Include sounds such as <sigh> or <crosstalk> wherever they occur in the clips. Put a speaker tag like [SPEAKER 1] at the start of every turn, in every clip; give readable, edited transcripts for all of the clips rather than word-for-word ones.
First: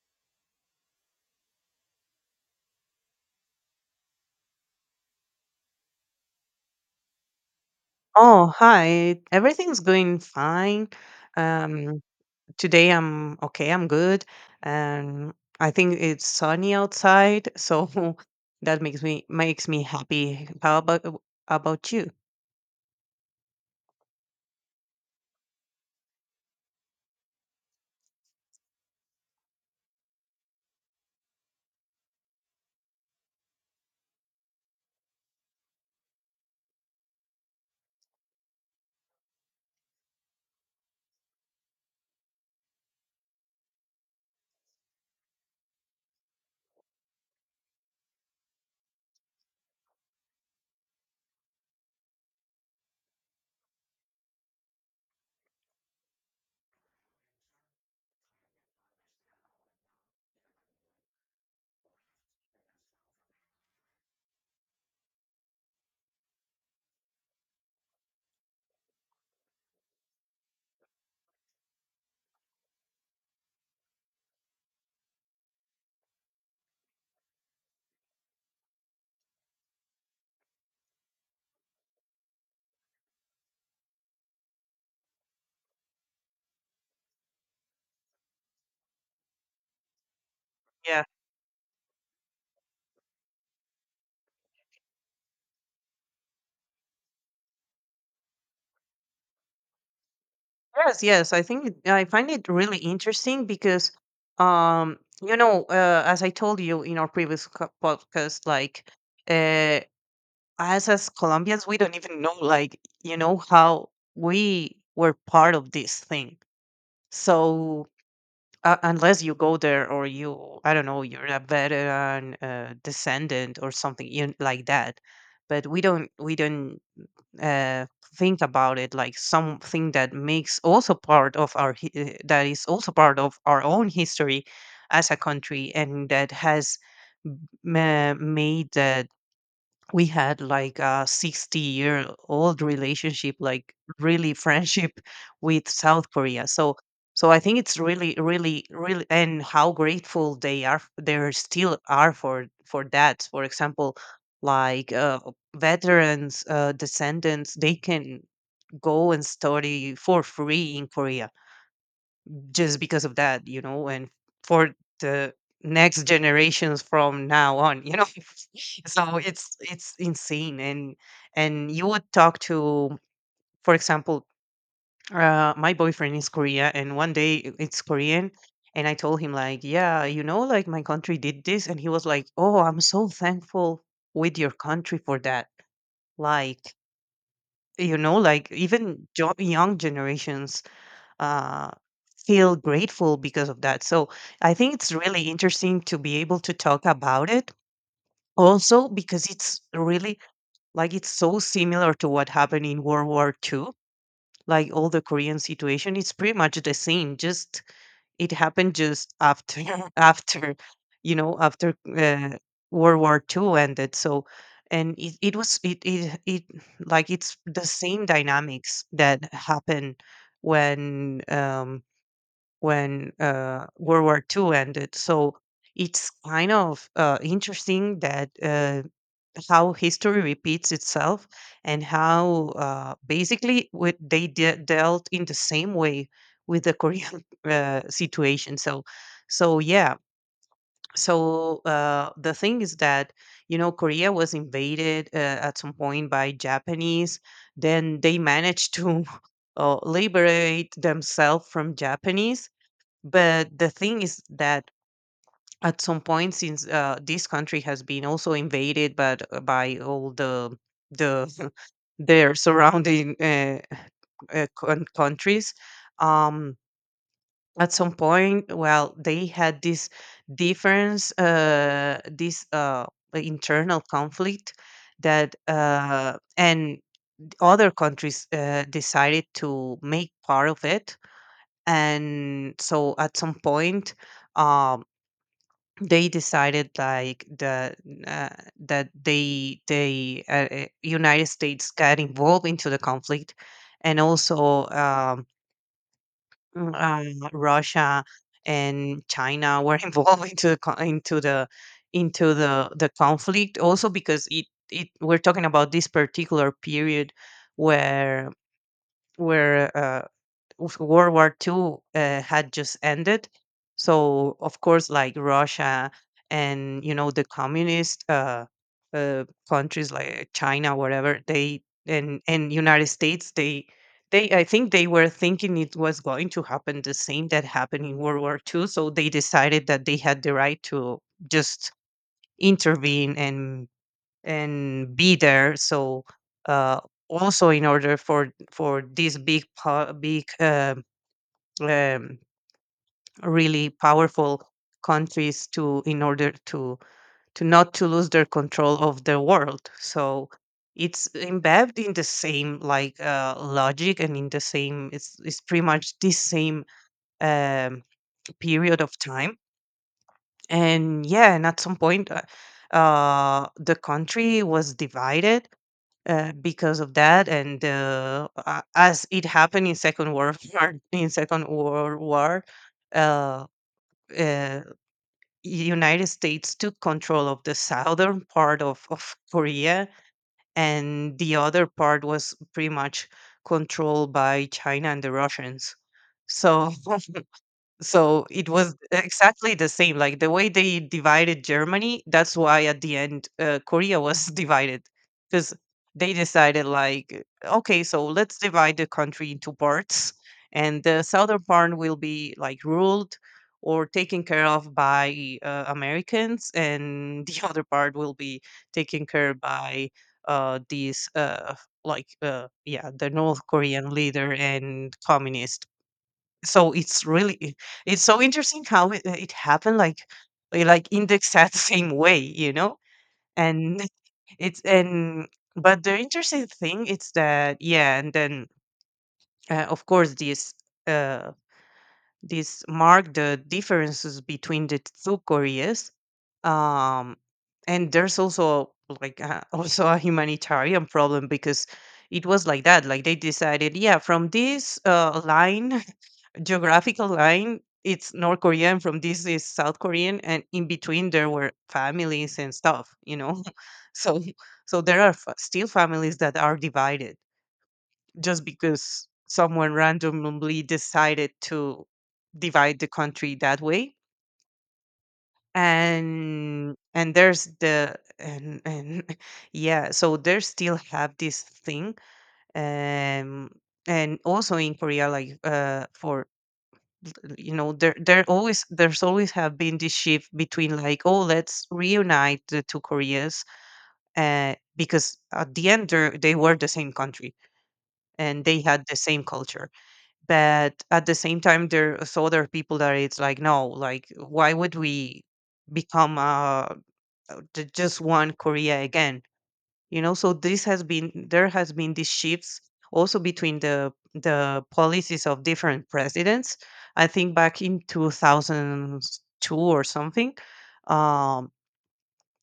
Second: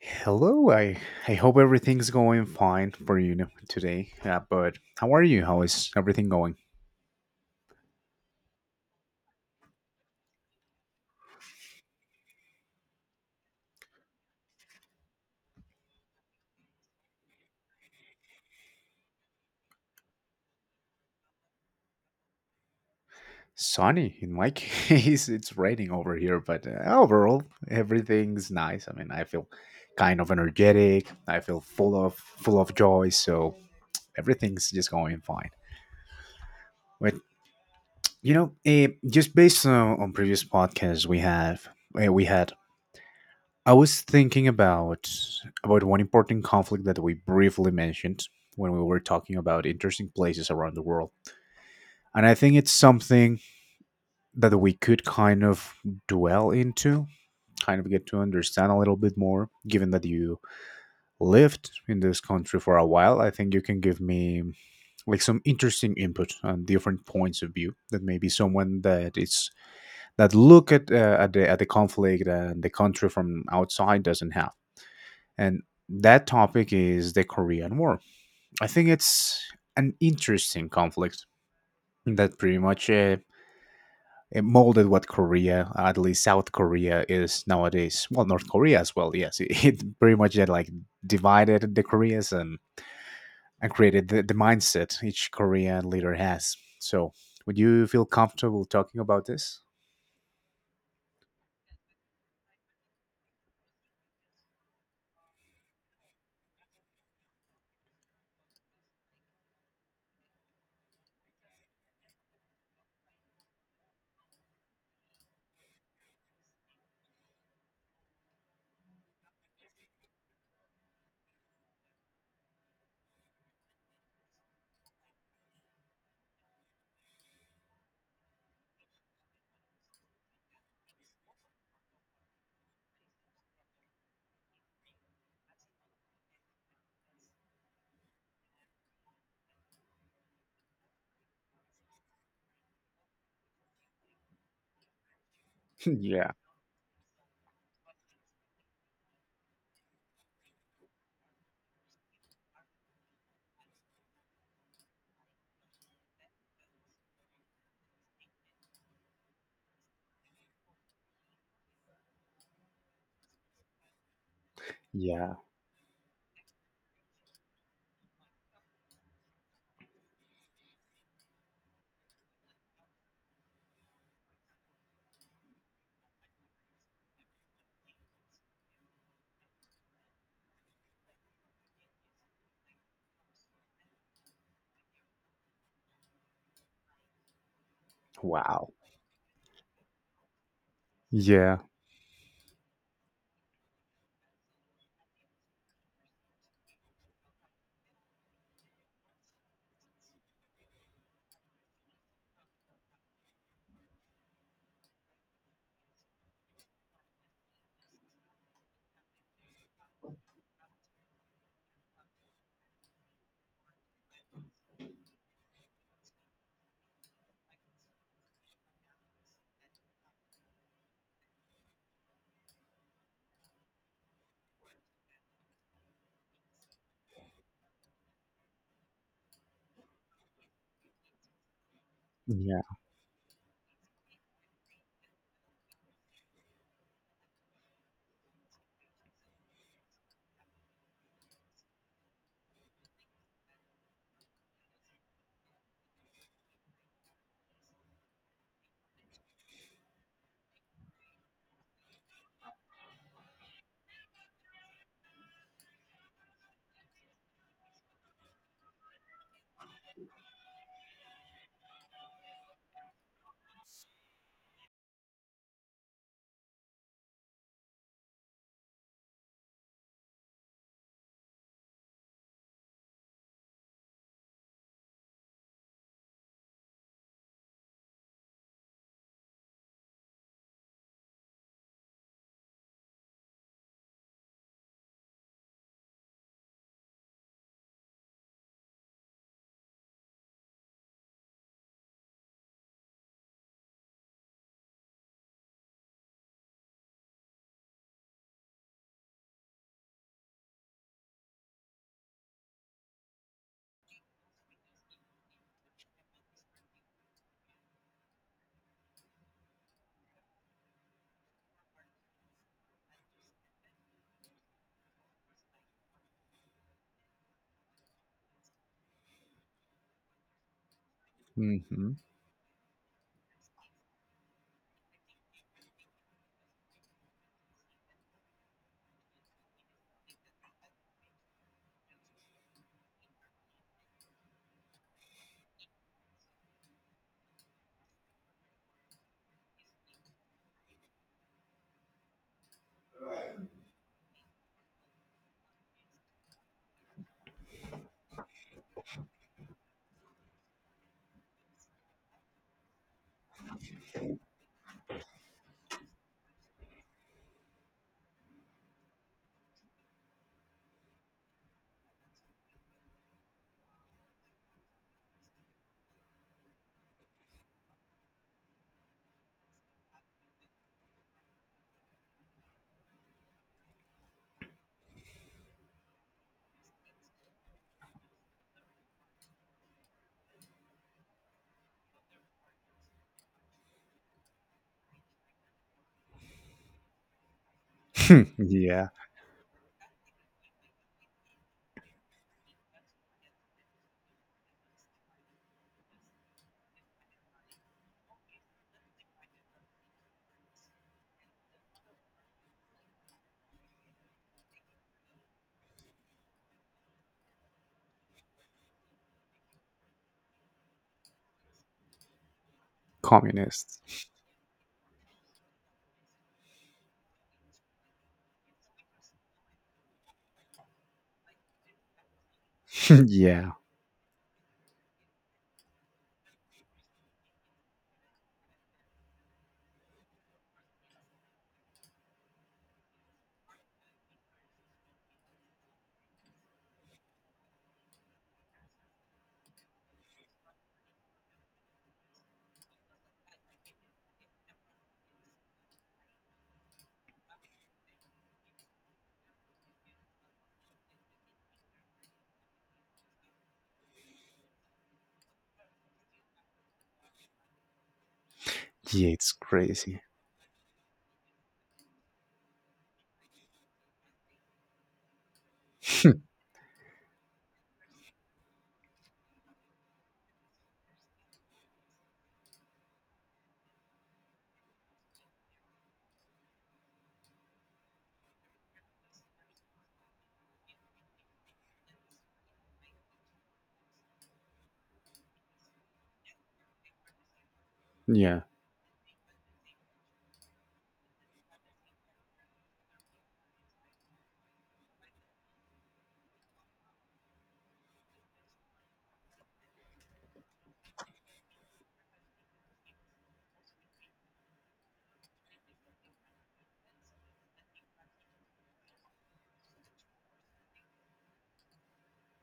[SPEAKER 1] Hello, I hope everything's going fine for you today. But how are you? How is everything going?
[SPEAKER 2] Oh, hi. Everything's going fine. Um, Today I'm okay. I'm good. Um, I think it's sunny outside, so <laughs> that makes me happy. How about you?
[SPEAKER 1] Sunny in my <laughs> case, it's raining over here, but overall, everything's nice. I mean, I feel kind of energetic. I feel full of joy, so everything's just going fine. But just based on, previous podcasts we have, we had, I was thinking about one important conflict that we briefly mentioned when we were talking about interesting places around the world. And I think it's something that we could kind of dwell into, kind of get to understand a little bit more, given that you lived in this country for a while. I think you can give me like some interesting input on different points of view that maybe someone that it's that look at the conflict and the country from outside doesn't have. And that topic is the Korean War. I think it's an interesting conflict that pretty much it molded what Korea, at least South Korea, is nowadays. Well, North Korea as well. Yes, <laughs> it pretty much like
[SPEAKER 2] Yeah.
[SPEAKER 1] divided the Koreas and created the mindset each Korean leader has. So, would you feel comfortable talking about this?
[SPEAKER 2] Yes, yes. I find it really interesting because, as I told you in our podcast, uh, as Colombians, we don't even know, like, you know, how we were part of this thing. So unless you go there or you, I don't know, you're a veteran descendant or something like that, but we don't uh, think about it like something that makes also part of our that is also part of our own history as a country and that has made that we had like a 60-year-old relationship, like, really, <laughs> friendship with
[SPEAKER 1] <laughs>
[SPEAKER 2] south
[SPEAKER 1] Yeah.
[SPEAKER 2] korea. So so I think it's really really, and how grateful they are, they still are, for that. For example, like veterans, descendants, they can go and study for free in korea just because of that, you know, and for
[SPEAKER 1] Yeah.
[SPEAKER 2] the next generations from now on, you know. <laughs> So it's insane. And you would talk to, for example, my boyfriend is Korea and one day it's Korean, and I told him like, yeah, you know, like, my country did this, and he was like, "Oh, I'm so thankful with your country for that." Like, you know, like,
[SPEAKER 1] Wow.
[SPEAKER 2] even young generations
[SPEAKER 1] Yeah.
[SPEAKER 2] uh, feel grateful because of that. So I think it's really interesting to be able to talk about it, also because it's really like, it's so similar to what happened in World War II. Like all the Korean situation, it's pretty much the same. Just it happened just after <laughs> after you know after World War II ended. So and it was it, it it like it's the same dynamics that happen when World War II ended. So it's kind of interesting that how history repeats itself, and how
[SPEAKER 1] Yeah.
[SPEAKER 2] basically what they dealt in the same way with the Korean <laughs> situation. So, so yeah. So the thing is that, you know, Korea was invaded at some point by Japanese. Then they managed to <laughs> liberate themselves from Japanese, but the thing is that at some point, since this country has been also invaded, but by all the <laughs> their surrounding countries, um, at some point, well, they had this difference, this internal conflict that and other countries decided to make part of it, and so at some point. Um, they decided like the uh, that they United States got involved into the conflict, and also Russia and China were <laughs> involved into the into the into the conflict, also because it we're talking about this particular period where where uh, of World War Two had just ended. So of course, like Russia and, you know, the communist countries like China, whatever, they,
[SPEAKER 1] Hmm.
[SPEAKER 2] and United States, they I think they were thinking it was going to happen the same that happened in World War Two. So they decided that they had the right to just intervene and be there. So uh, also in order for these big um, really powerful countries to in order to not to lose their control of the world. So it's embedded in the same, like, logic, and in the same it's pretty much the same um, period of time. And yeah, and at some point the country was divided because of that. And as it happened in second world <laughs> war in second world war, uh, uh, United States took control of the southern part of Korea, and the other part was pretty much controlled by China and the Russians. So so it was
[SPEAKER 1] Yeah.
[SPEAKER 2] exactly the same. Like the way they divided Germany, that's why at the end Korea was <laughs> divided because they decided, like, okay, so let's divide the country into parts, and the southern part will be like ruled or taken care of by Americans, and the <laughs> other part will be taken care by uh, these, uh, yeah, the North
[SPEAKER 1] Communists.
[SPEAKER 2] Korean leader and communist. So it's really it's so interesting how it happened, like, like, indexed <laughs> at the exact same way, you know?
[SPEAKER 1] <laughs> Yeah.
[SPEAKER 2] And <laughs> it's and but the interesting thing is that, yeah, and then of course this uh mark the differences between the two Koreas. Um and there's also like <laughs> also a humanitarian problem, because it was like that, like, they decided, yeah, from this line, geographical line, it's north korean, from this is south korean, and in between there were families and stuff, you know. <laughs> So so there are still families that are divided just because
[SPEAKER 1] Yeah, it's
[SPEAKER 2] someone
[SPEAKER 1] crazy.
[SPEAKER 2] randomly decided to divide the country that way.
[SPEAKER 1] <laughs>
[SPEAKER 2] And there's the and <laughs> yeah, so they still have this thing. um and also in korea, like, for, you know, there always there's always have been this shift between like, oh, let's reunite the two koreas because at the end they were the same country
[SPEAKER 1] Yeah,
[SPEAKER 2] and they had the same culture. But at the same time there's other people that it's like, no, like, why would we become just one korea again, you know? So this has been, there has been these shifts also between the policies of different presidents. I think back in 2002 or something, um,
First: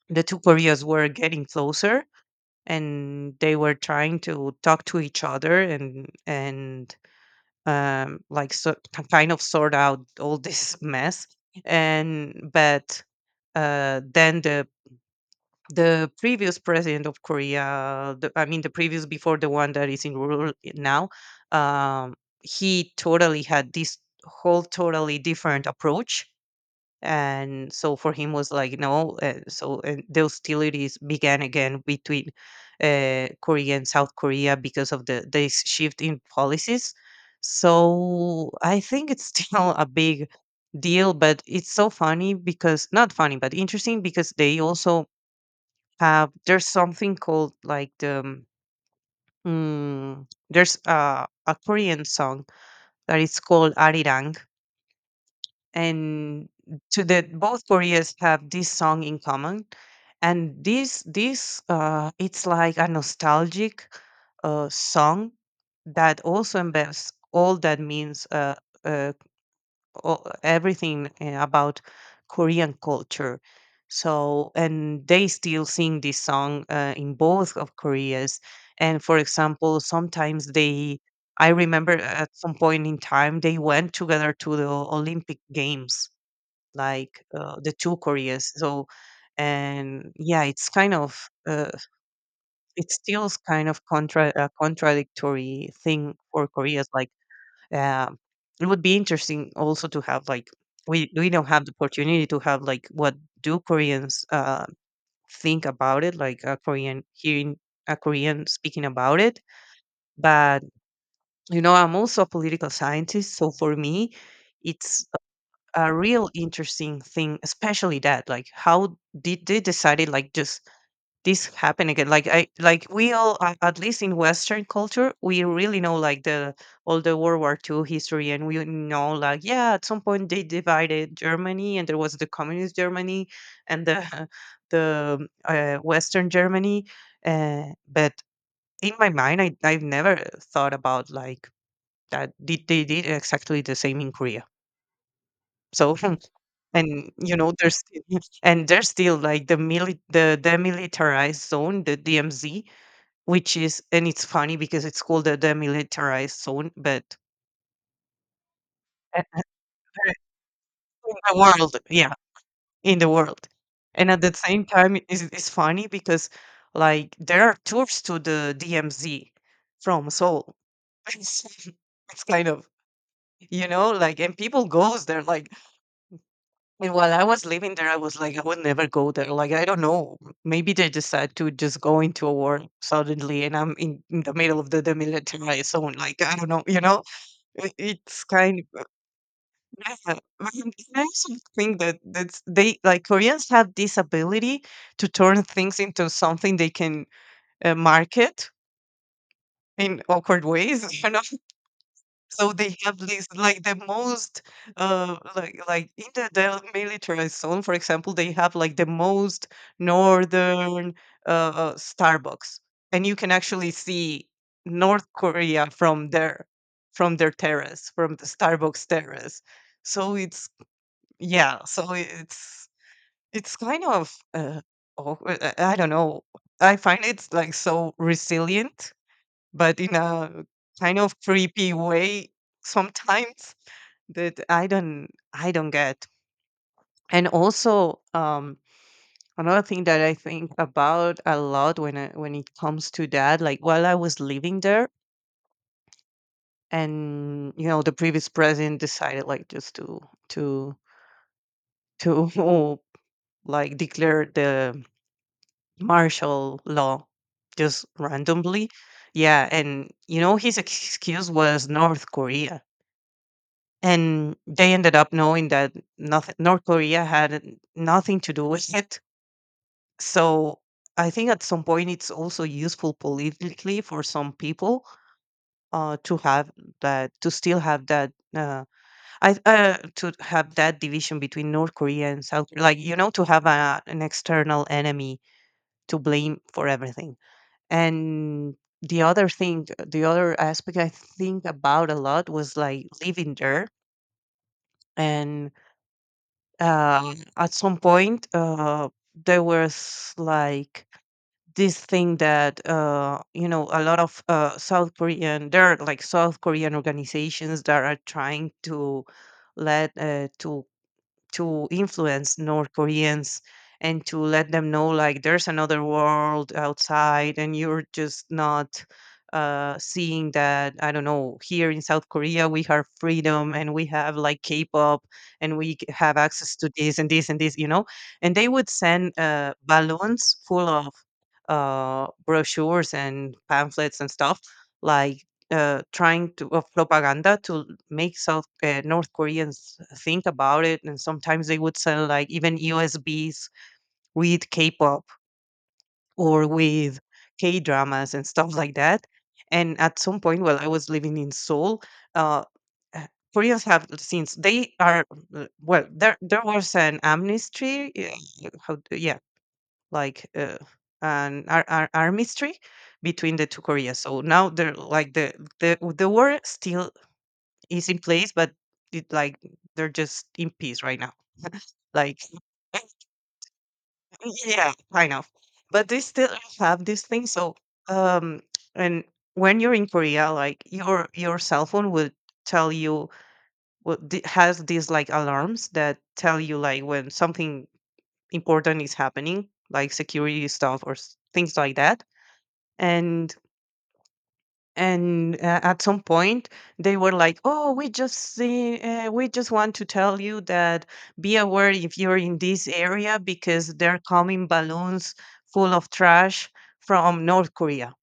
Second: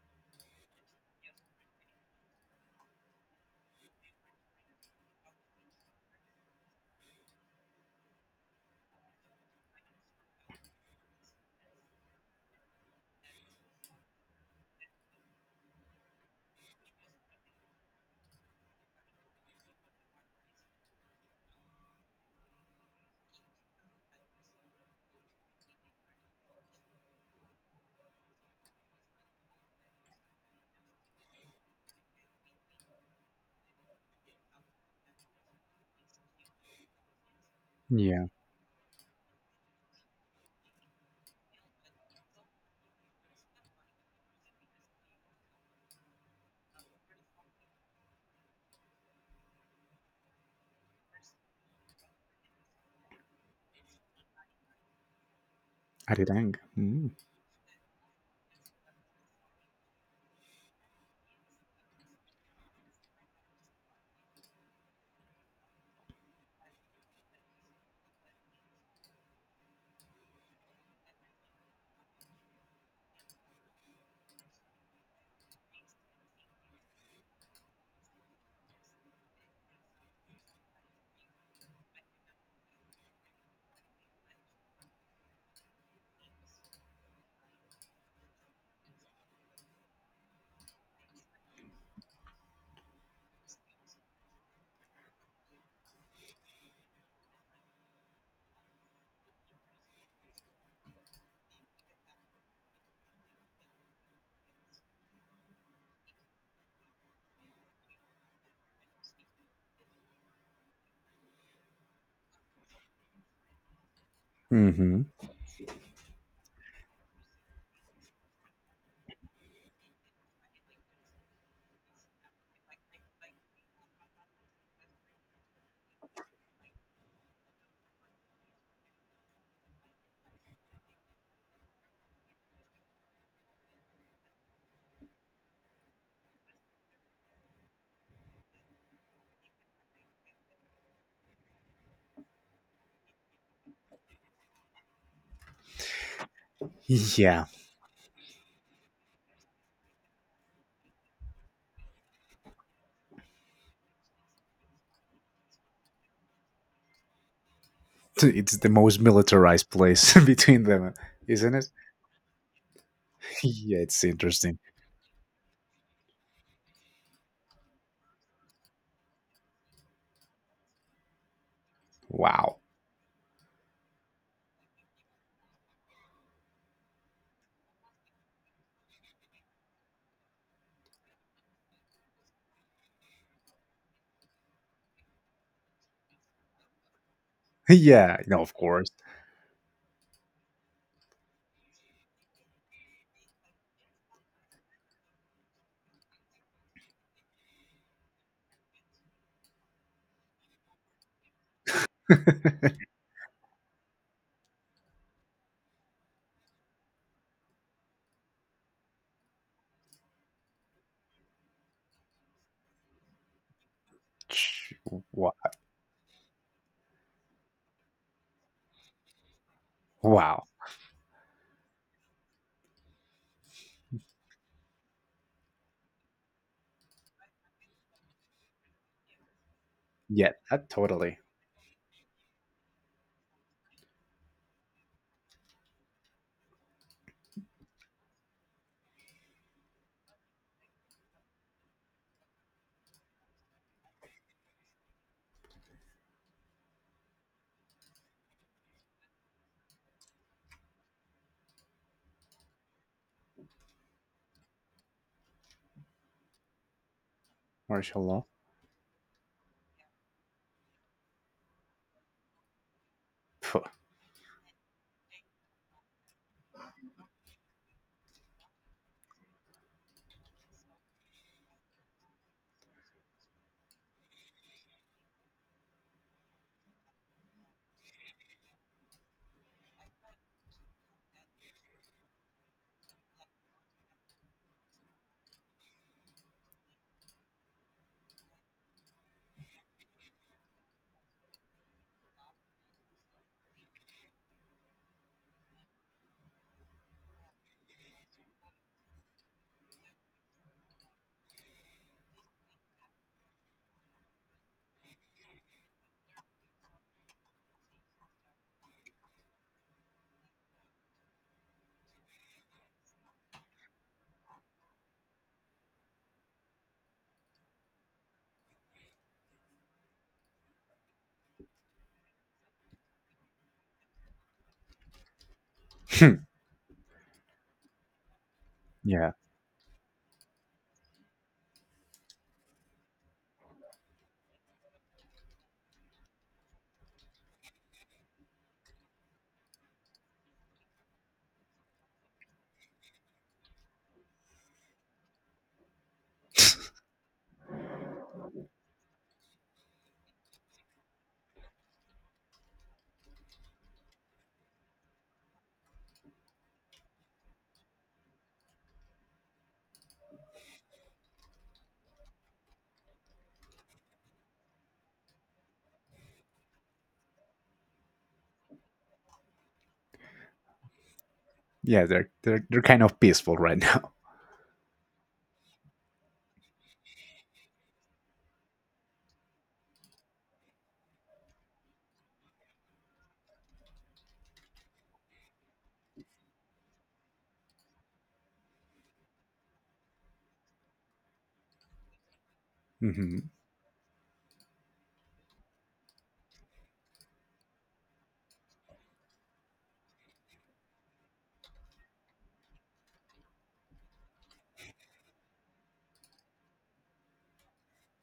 [SPEAKER 2] the two koreas were getting closer, and they were trying to talk to each other, and like so, kind of sort out all this <laughs> mess. And but then the previous president of Korea, the, I mean, the previous before the one that is in rule now, um, he totally had this whole totally different approach. And so for him was like, no. So and the hostilities began again between Korea and South Korea because of the this shift in policies.
[SPEAKER 1] yeah.
[SPEAKER 2] So I think it's <laughs> still a big deal. But it's so funny, because not funny, but interesting, because they also have, there's something called like the there's a Korean song that is called Arirang, and
[SPEAKER 1] Arirang.
[SPEAKER 2] to
[SPEAKER 1] Mm.
[SPEAKER 2] the both Koreas have this song in common, and this it's like a nostalgic song that also embeds all that means uh, all, everything about Korean culture. So, and they still sing this song in both of Koreas. And for example, sometimes they, I remember at some point in time, they went together to the Olympic Games, like the two Koreas. So, and yeah, it's kind of, it's still kind of a contradictory thing for Koreas, like, uh, it would be interesting also to have like, we don't have the opportunity to have like, what do Koreans think about it, like a Korean hearing a Korean speaking about it. But, you know, I'm also a political scientist, so for me,
[SPEAKER 1] Hmm.
[SPEAKER 2] it's a real interesting thing, especially that like, how did they decided like just this happen again, like I like, we all at least in western culture we really know like the all the World War II history, and we know like, yeah, at some point they divided germany, and there was the communist germany and the <laughs> the western germany, but in my mind I've never thought about like that did they did exactly the same in korea. So <laughs> and you
[SPEAKER 1] Yeah,
[SPEAKER 2] know there's <laughs> and there's still like the the demilitarized zone, the dmz, which is, and it's funny because it's called the demilitarized zone, but
[SPEAKER 1] <laughs> it's the most
[SPEAKER 2] a a
[SPEAKER 1] militarized
[SPEAKER 2] a
[SPEAKER 1] place <laughs> between them,
[SPEAKER 2] in the
[SPEAKER 1] isn't it?
[SPEAKER 2] world, yeah, in the
[SPEAKER 1] <laughs>
[SPEAKER 2] world.
[SPEAKER 1] Yeah, it's
[SPEAKER 2] And at the
[SPEAKER 1] interesting.
[SPEAKER 2] same time, it's funny because, like, there are tours to the DMZ from Seoul. <laughs> It's it's kind
[SPEAKER 1] Wow. <laughs>
[SPEAKER 2] of, you know, like, and people goes there, like, and while I was living there, I was like, "I would never go there." Like, I don't know, maybe they decide to just go into a war suddenly, and I'm in the middle of the demilitarized zone, like, I don't know, you know? I
[SPEAKER 1] Yeah,
[SPEAKER 2] it's
[SPEAKER 1] no, of
[SPEAKER 2] kind of,
[SPEAKER 1] course.
[SPEAKER 2] yeah. But I also think that that's they like Koreans have this ability to turn things into something they can market in awkward ways. <laughs> So they have this the most in the zone, for example, they have like the most northern Starbucks, and you can actually see
[SPEAKER 1] Ch-
[SPEAKER 2] North
[SPEAKER 1] wa-
[SPEAKER 2] Korea from there, from their terrace, from the Starbucks terrace. So
[SPEAKER 1] Wow.
[SPEAKER 2] it's Yeah, so it's kind of awkward. I don't know. I find it's like so resilient but in
[SPEAKER 1] Yeah,
[SPEAKER 2] a
[SPEAKER 1] that
[SPEAKER 2] kind of
[SPEAKER 1] totally.
[SPEAKER 2] creepy way <laughs> sometimes that I don't get. And also another thing that I think about a lot when it comes to that, like while I was living there, and you know the previous president decided, like, just to to <laughs> like declare the martial law just
[SPEAKER 1] Martial law.
[SPEAKER 2] randomly. Yeah, and you know his excuse was North Korea,
[SPEAKER 1] Pho.
[SPEAKER 2] and they ended up knowing that nothing, North Korea had nothing to do with it. So I think at some point it's also useful politically for some people, to have to still have that, I to have that division between North Korea and South, like, you know, to have an external enemy to blame for everything. And the other thing, the other aspect I think about a lot was like living there, and at some point, there was like this thing that, you know, a lot of South Korean, there are like South Korean organizations that are trying to let to influence North Koreans and to let them know like there's another world outside and you're just not seeing that. I don't know, here in South Korea we have freedom and we have like K-pop and have
[SPEAKER 1] <laughs>
[SPEAKER 2] access to this and this and this, you know. And they would
[SPEAKER 1] Yeah,
[SPEAKER 2] send balloons full of brochures and pamphlets and stuff, like, trying to of propaganda to make South North Koreans think about it, and sometimes they would sell like even USBs with K-pop or with K dramas and stuff like that. And at some point, while I was living in Seoul, uh, uh, Koreans have, since they are, well, there was an amnesty, yeah, like uh, an armistry between the two Koreas. So now they're like the war still is in place, but like they're just in peace right now.
[SPEAKER 1] yeah. They're
[SPEAKER 2] Like,
[SPEAKER 1] they're they're kind of peaceful right now.
[SPEAKER 2] <laughs> yeah, kind of. But they still have this thing. So, um, and when you're in Korea, like your cell phone will tell you has these like alarms that tell you like when something important is happening, like security stuff things like that.
[SPEAKER 1] <laughs> Hmm.
[SPEAKER 2] And and At some point they were like, oh, we just see, we just want to tell you that, be aware if you're in this area because they're coming balloons full of trash from North Korea,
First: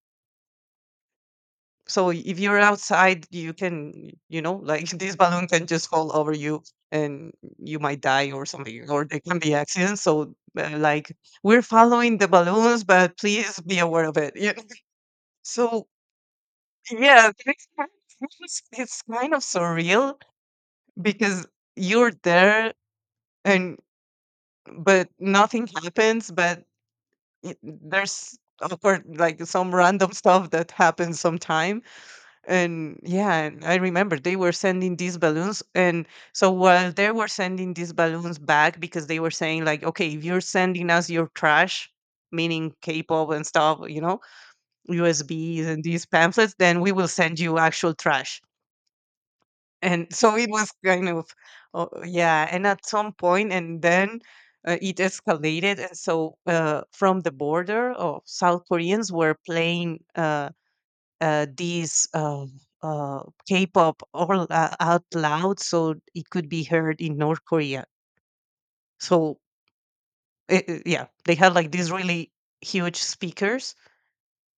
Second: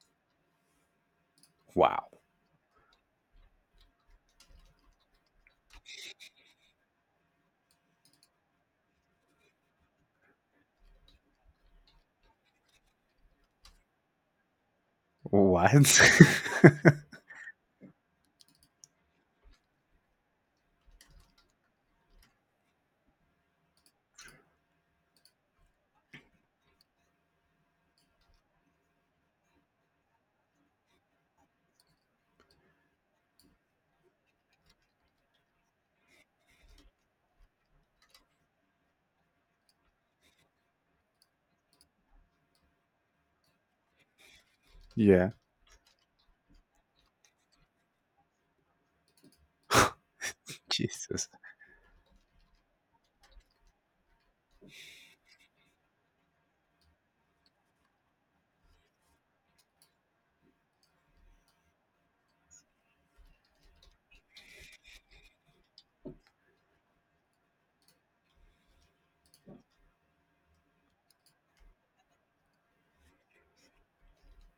[SPEAKER 1] Wow.
[SPEAKER 2] so if you're outside you can, you know, like <laughs> this balloon can just fall over you and you might die or something or there can be accidents, so, like, we're following the balloons but please be aware of it <laughs> you know?
[SPEAKER 1] What?
[SPEAKER 2] So
[SPEAKER 1] <laughs>
[SPEAKER 2] yeah, it's kind of surreal because you're there and, but nothing happens, but there's awkward like some random stuff that happens sometime. And yeah, and I remember they were sending these balloons, and so while they were sending these balloons back, because they were saying like, okay, if you're sending us your trash, meaning K-pop and stuff, you know,
[SPEAKER 1] Yeah.
[SPEAKER 2] USBs and these pamphlets, then we will send you actual trash. And so it was kind
[SPEAKER 1] Jesus.
[SPEAKER 2] of, oh, yeah, and at some point, and then it escalated, and so, from the border, of South Koreans were playing, these uh, K-pop, all out loud so it could be heard in North Korea. So, yeah, they had like these really huge speakers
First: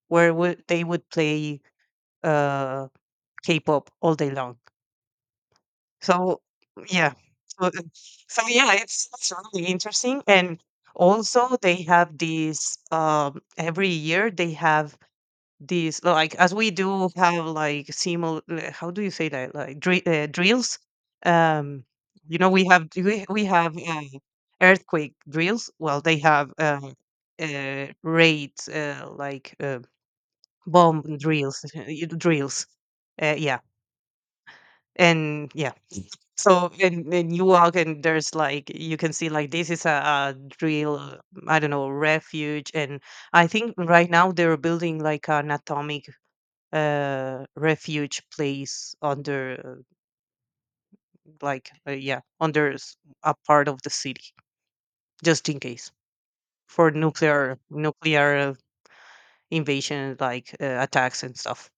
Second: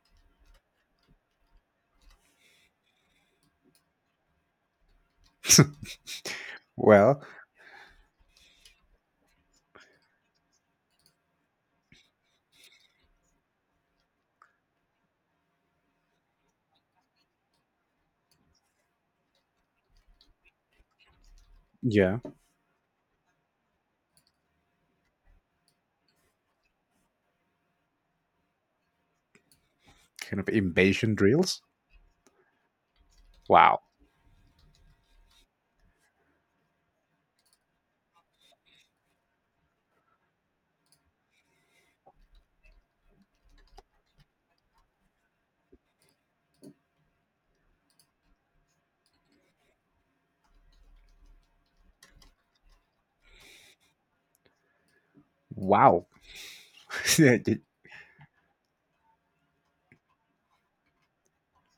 [SPEAKER 2] where would play uh, K-pop all day long. So, yeah.
[SPEAKER 1] Well,
[SPEAKER 2] So, uh, so yeah, it's really interesting. And also they have these every year, they have these, like, as we do have like simul how do you say that, like, drills, um
[SPEAKER 1] yeah.
[SPEAKER 2] you know, we have, earthquake drills, well, they have, raids,
[SPEAKER 1] Kind of
[SPEAKER 2] bomb
[SPEAKER 1] invasion drills.
[SPEAKER 2] drills, <laughs> drills, yeah.
[SPEAKER 1] Wow.
[SPEAKER 2] And yeah, so when you walk and there's like you can see like this is a drill, I don't know, refuge. And I think right now they're building like an atomic refuge place under, yeah, under a part of the city, just in case
[SPEAKER 1] Wow. <laughs>
[SPEAKER 2] for
[SPEAKER 1] Yeah, did-
[SPEAKER 2] nuclear invasion, attacks and stuff.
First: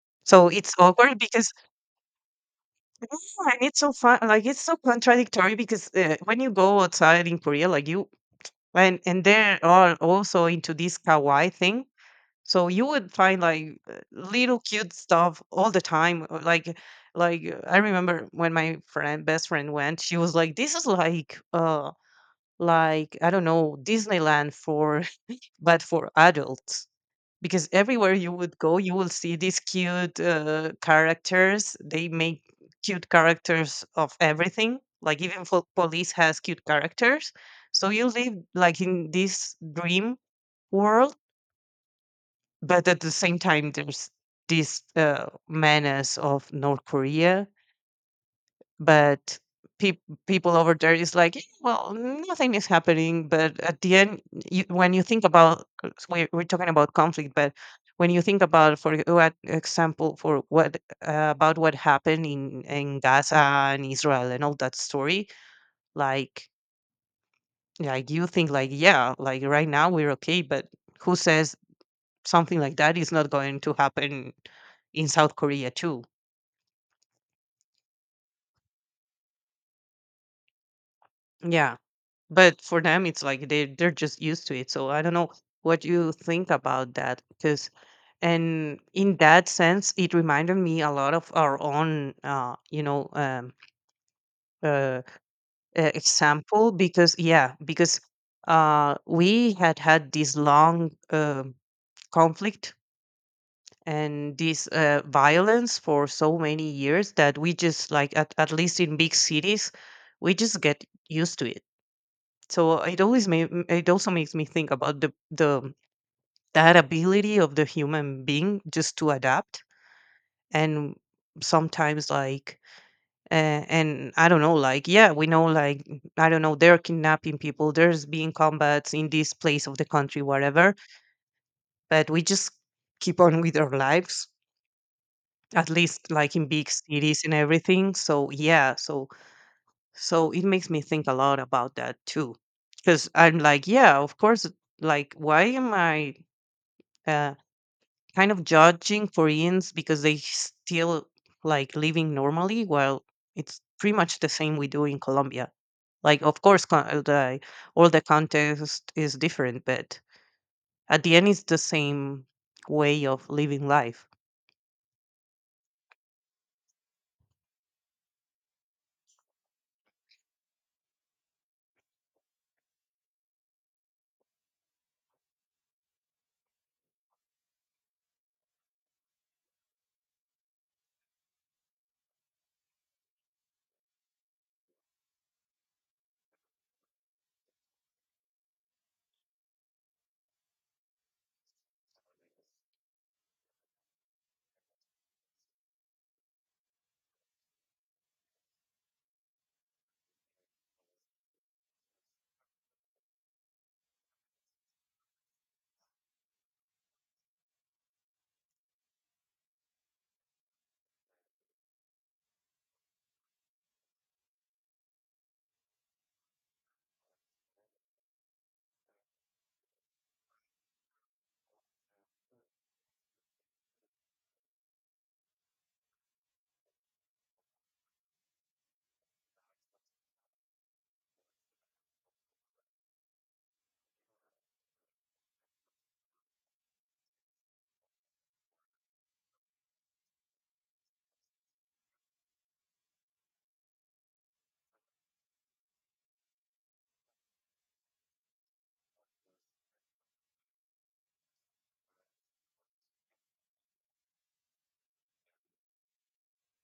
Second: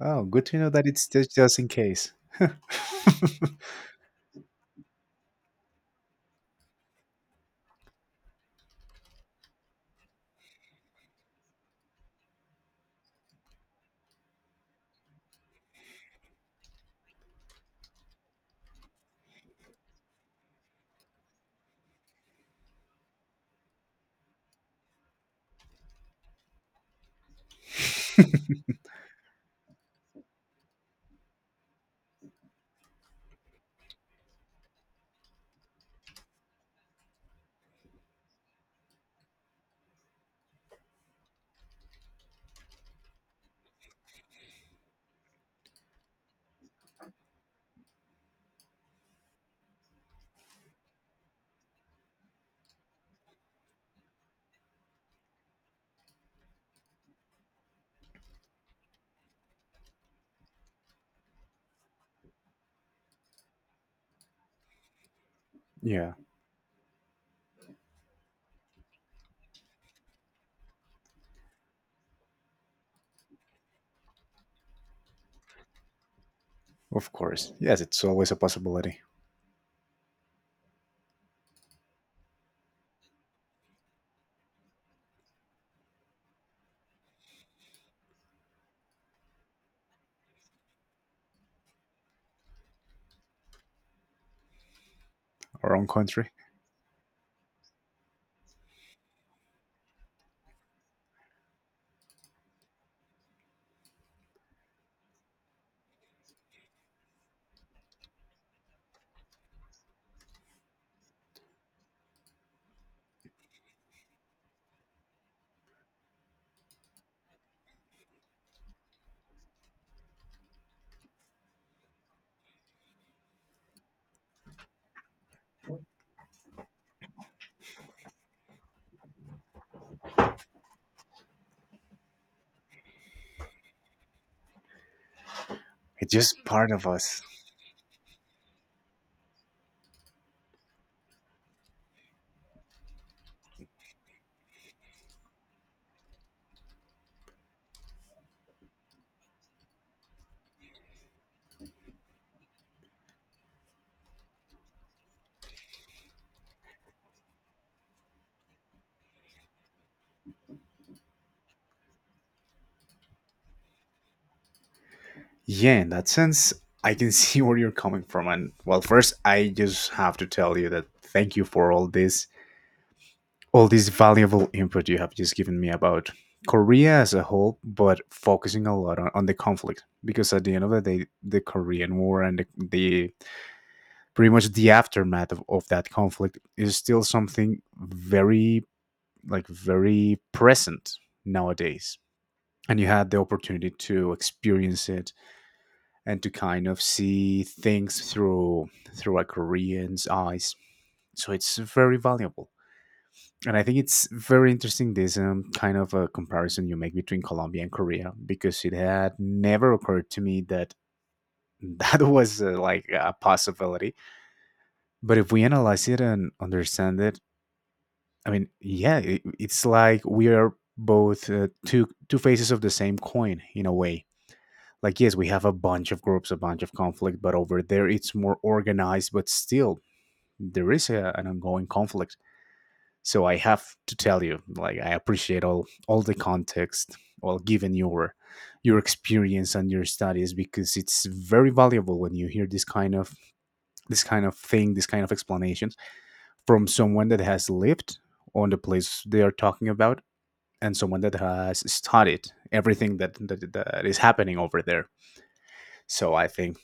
[SPEAKER 1] oh, good
[SPEAKER 2] So
[SPEAKER 1] to know
[SPEAKER 2] it's
[SPEAKER 1] that it's
[SPEAKER 2] awkward
[SPEAKER 1] just,
[SPEAKER 2] because
[SPEAKER 1] just in case.
[SPEAKER 2] <laughs> yeah, and it's so fun. Like, it's so contradictory because, when you go outside in Korea, like you, and they're all also into this kawaii thing, so you would find, like, little cute stuff all the time, I remember when my friend best friend went, she was like, this is like, I don't know, Disneyland for <laughs> but for adults, because everywhere you
[SPEAKER 1] <laughs>
[SPEAKER 2] would go you will see these cute characters, they make cute characters of everything, like, even for police has cute characters, so you live like in this dream world. But at the same time there's this menace of North Korea, but peop people over there is like, "Eh, well, nothing is happening." But at the end, when you think about, we're talking about conflict, but when you think about, for what, about what happened in Gaza and Israel and all that story,
[SPEAKER 1] Yeah,
[SPEAKER 2] like like you think like, yeah, like right now we're okay, but who says something like that is not going to happen in South Korea too?
[SPEAKER 1] of course. Yes, it's always a possibility.
[SPEAKER 2] Yeah. But for them, it's like they they're just used to it. So I don't know what you think about that because, and in that sense, it reminded me a lot of our own, you know, uh,
[SPEAKER 1] Our own country.
[SPEAKER 2] example, because yeah, because, we had had this long conflict and this violence for so many years that we just like at least in big cities, we just get used to it. So it always made, it also makes me think about the that ability of the human being just to adapt, and sometimes like, uh, and I don't know, like, yeah, we know like, I don't know, they're kidnapping people, there's being combats in this place of the country, whatever, but we just keep on with our lives, at least
[SPEAKER 1] It's
[SPEAKER 2] like
[SPEAKER 1] just
[SPEAKER 2] in big
[SPEAKER 1] part of us.
[SPEAKER 2] cities and everything. So yeah, so so it makes me think a lot about that too because I'm like, yeah, of course, like why am I uh, kind of judging Koreans because they still like living normally, while it's pretty much the same we do in Colombia. Like, of course, all the context is different, but at the end, it's the same way of living life.
[SPEAKER 1] Yeah, in that sense, I can see <laughs> where you're coming from. And well, first, I just have to tell you that thank you for all this, valuable input you have just given me about Korea as a whole, but focusing a lot on the conflict because at the end of the day, the Korean War and pretty much the aftermath of that conflict is still something very present nowadays, and you had the opportunity to experience it and to kind of see things through a Korean's eyes, so it's very valuable. And I think it's very interesting this kind of a comparison you make between Colombia and Korea because it had never occurred to me that <laughs> that was like a possibility, but if we analyze it and understand it, I mean, yeah, it's like we are both two faces of the same coin in a way. Like, yes, we have a bunch of groups, a bunch of conflict, but over there it's more organized. But still, there is an ongoing conflict. So I have to tell you, like, I appreciate all the context, all given your experience and your studies, because it's very valuable when you hear this kind of thing, this kind of explanations from someone that has lived on the place they are talking about and someone that has studied everything that is happening over there. So I think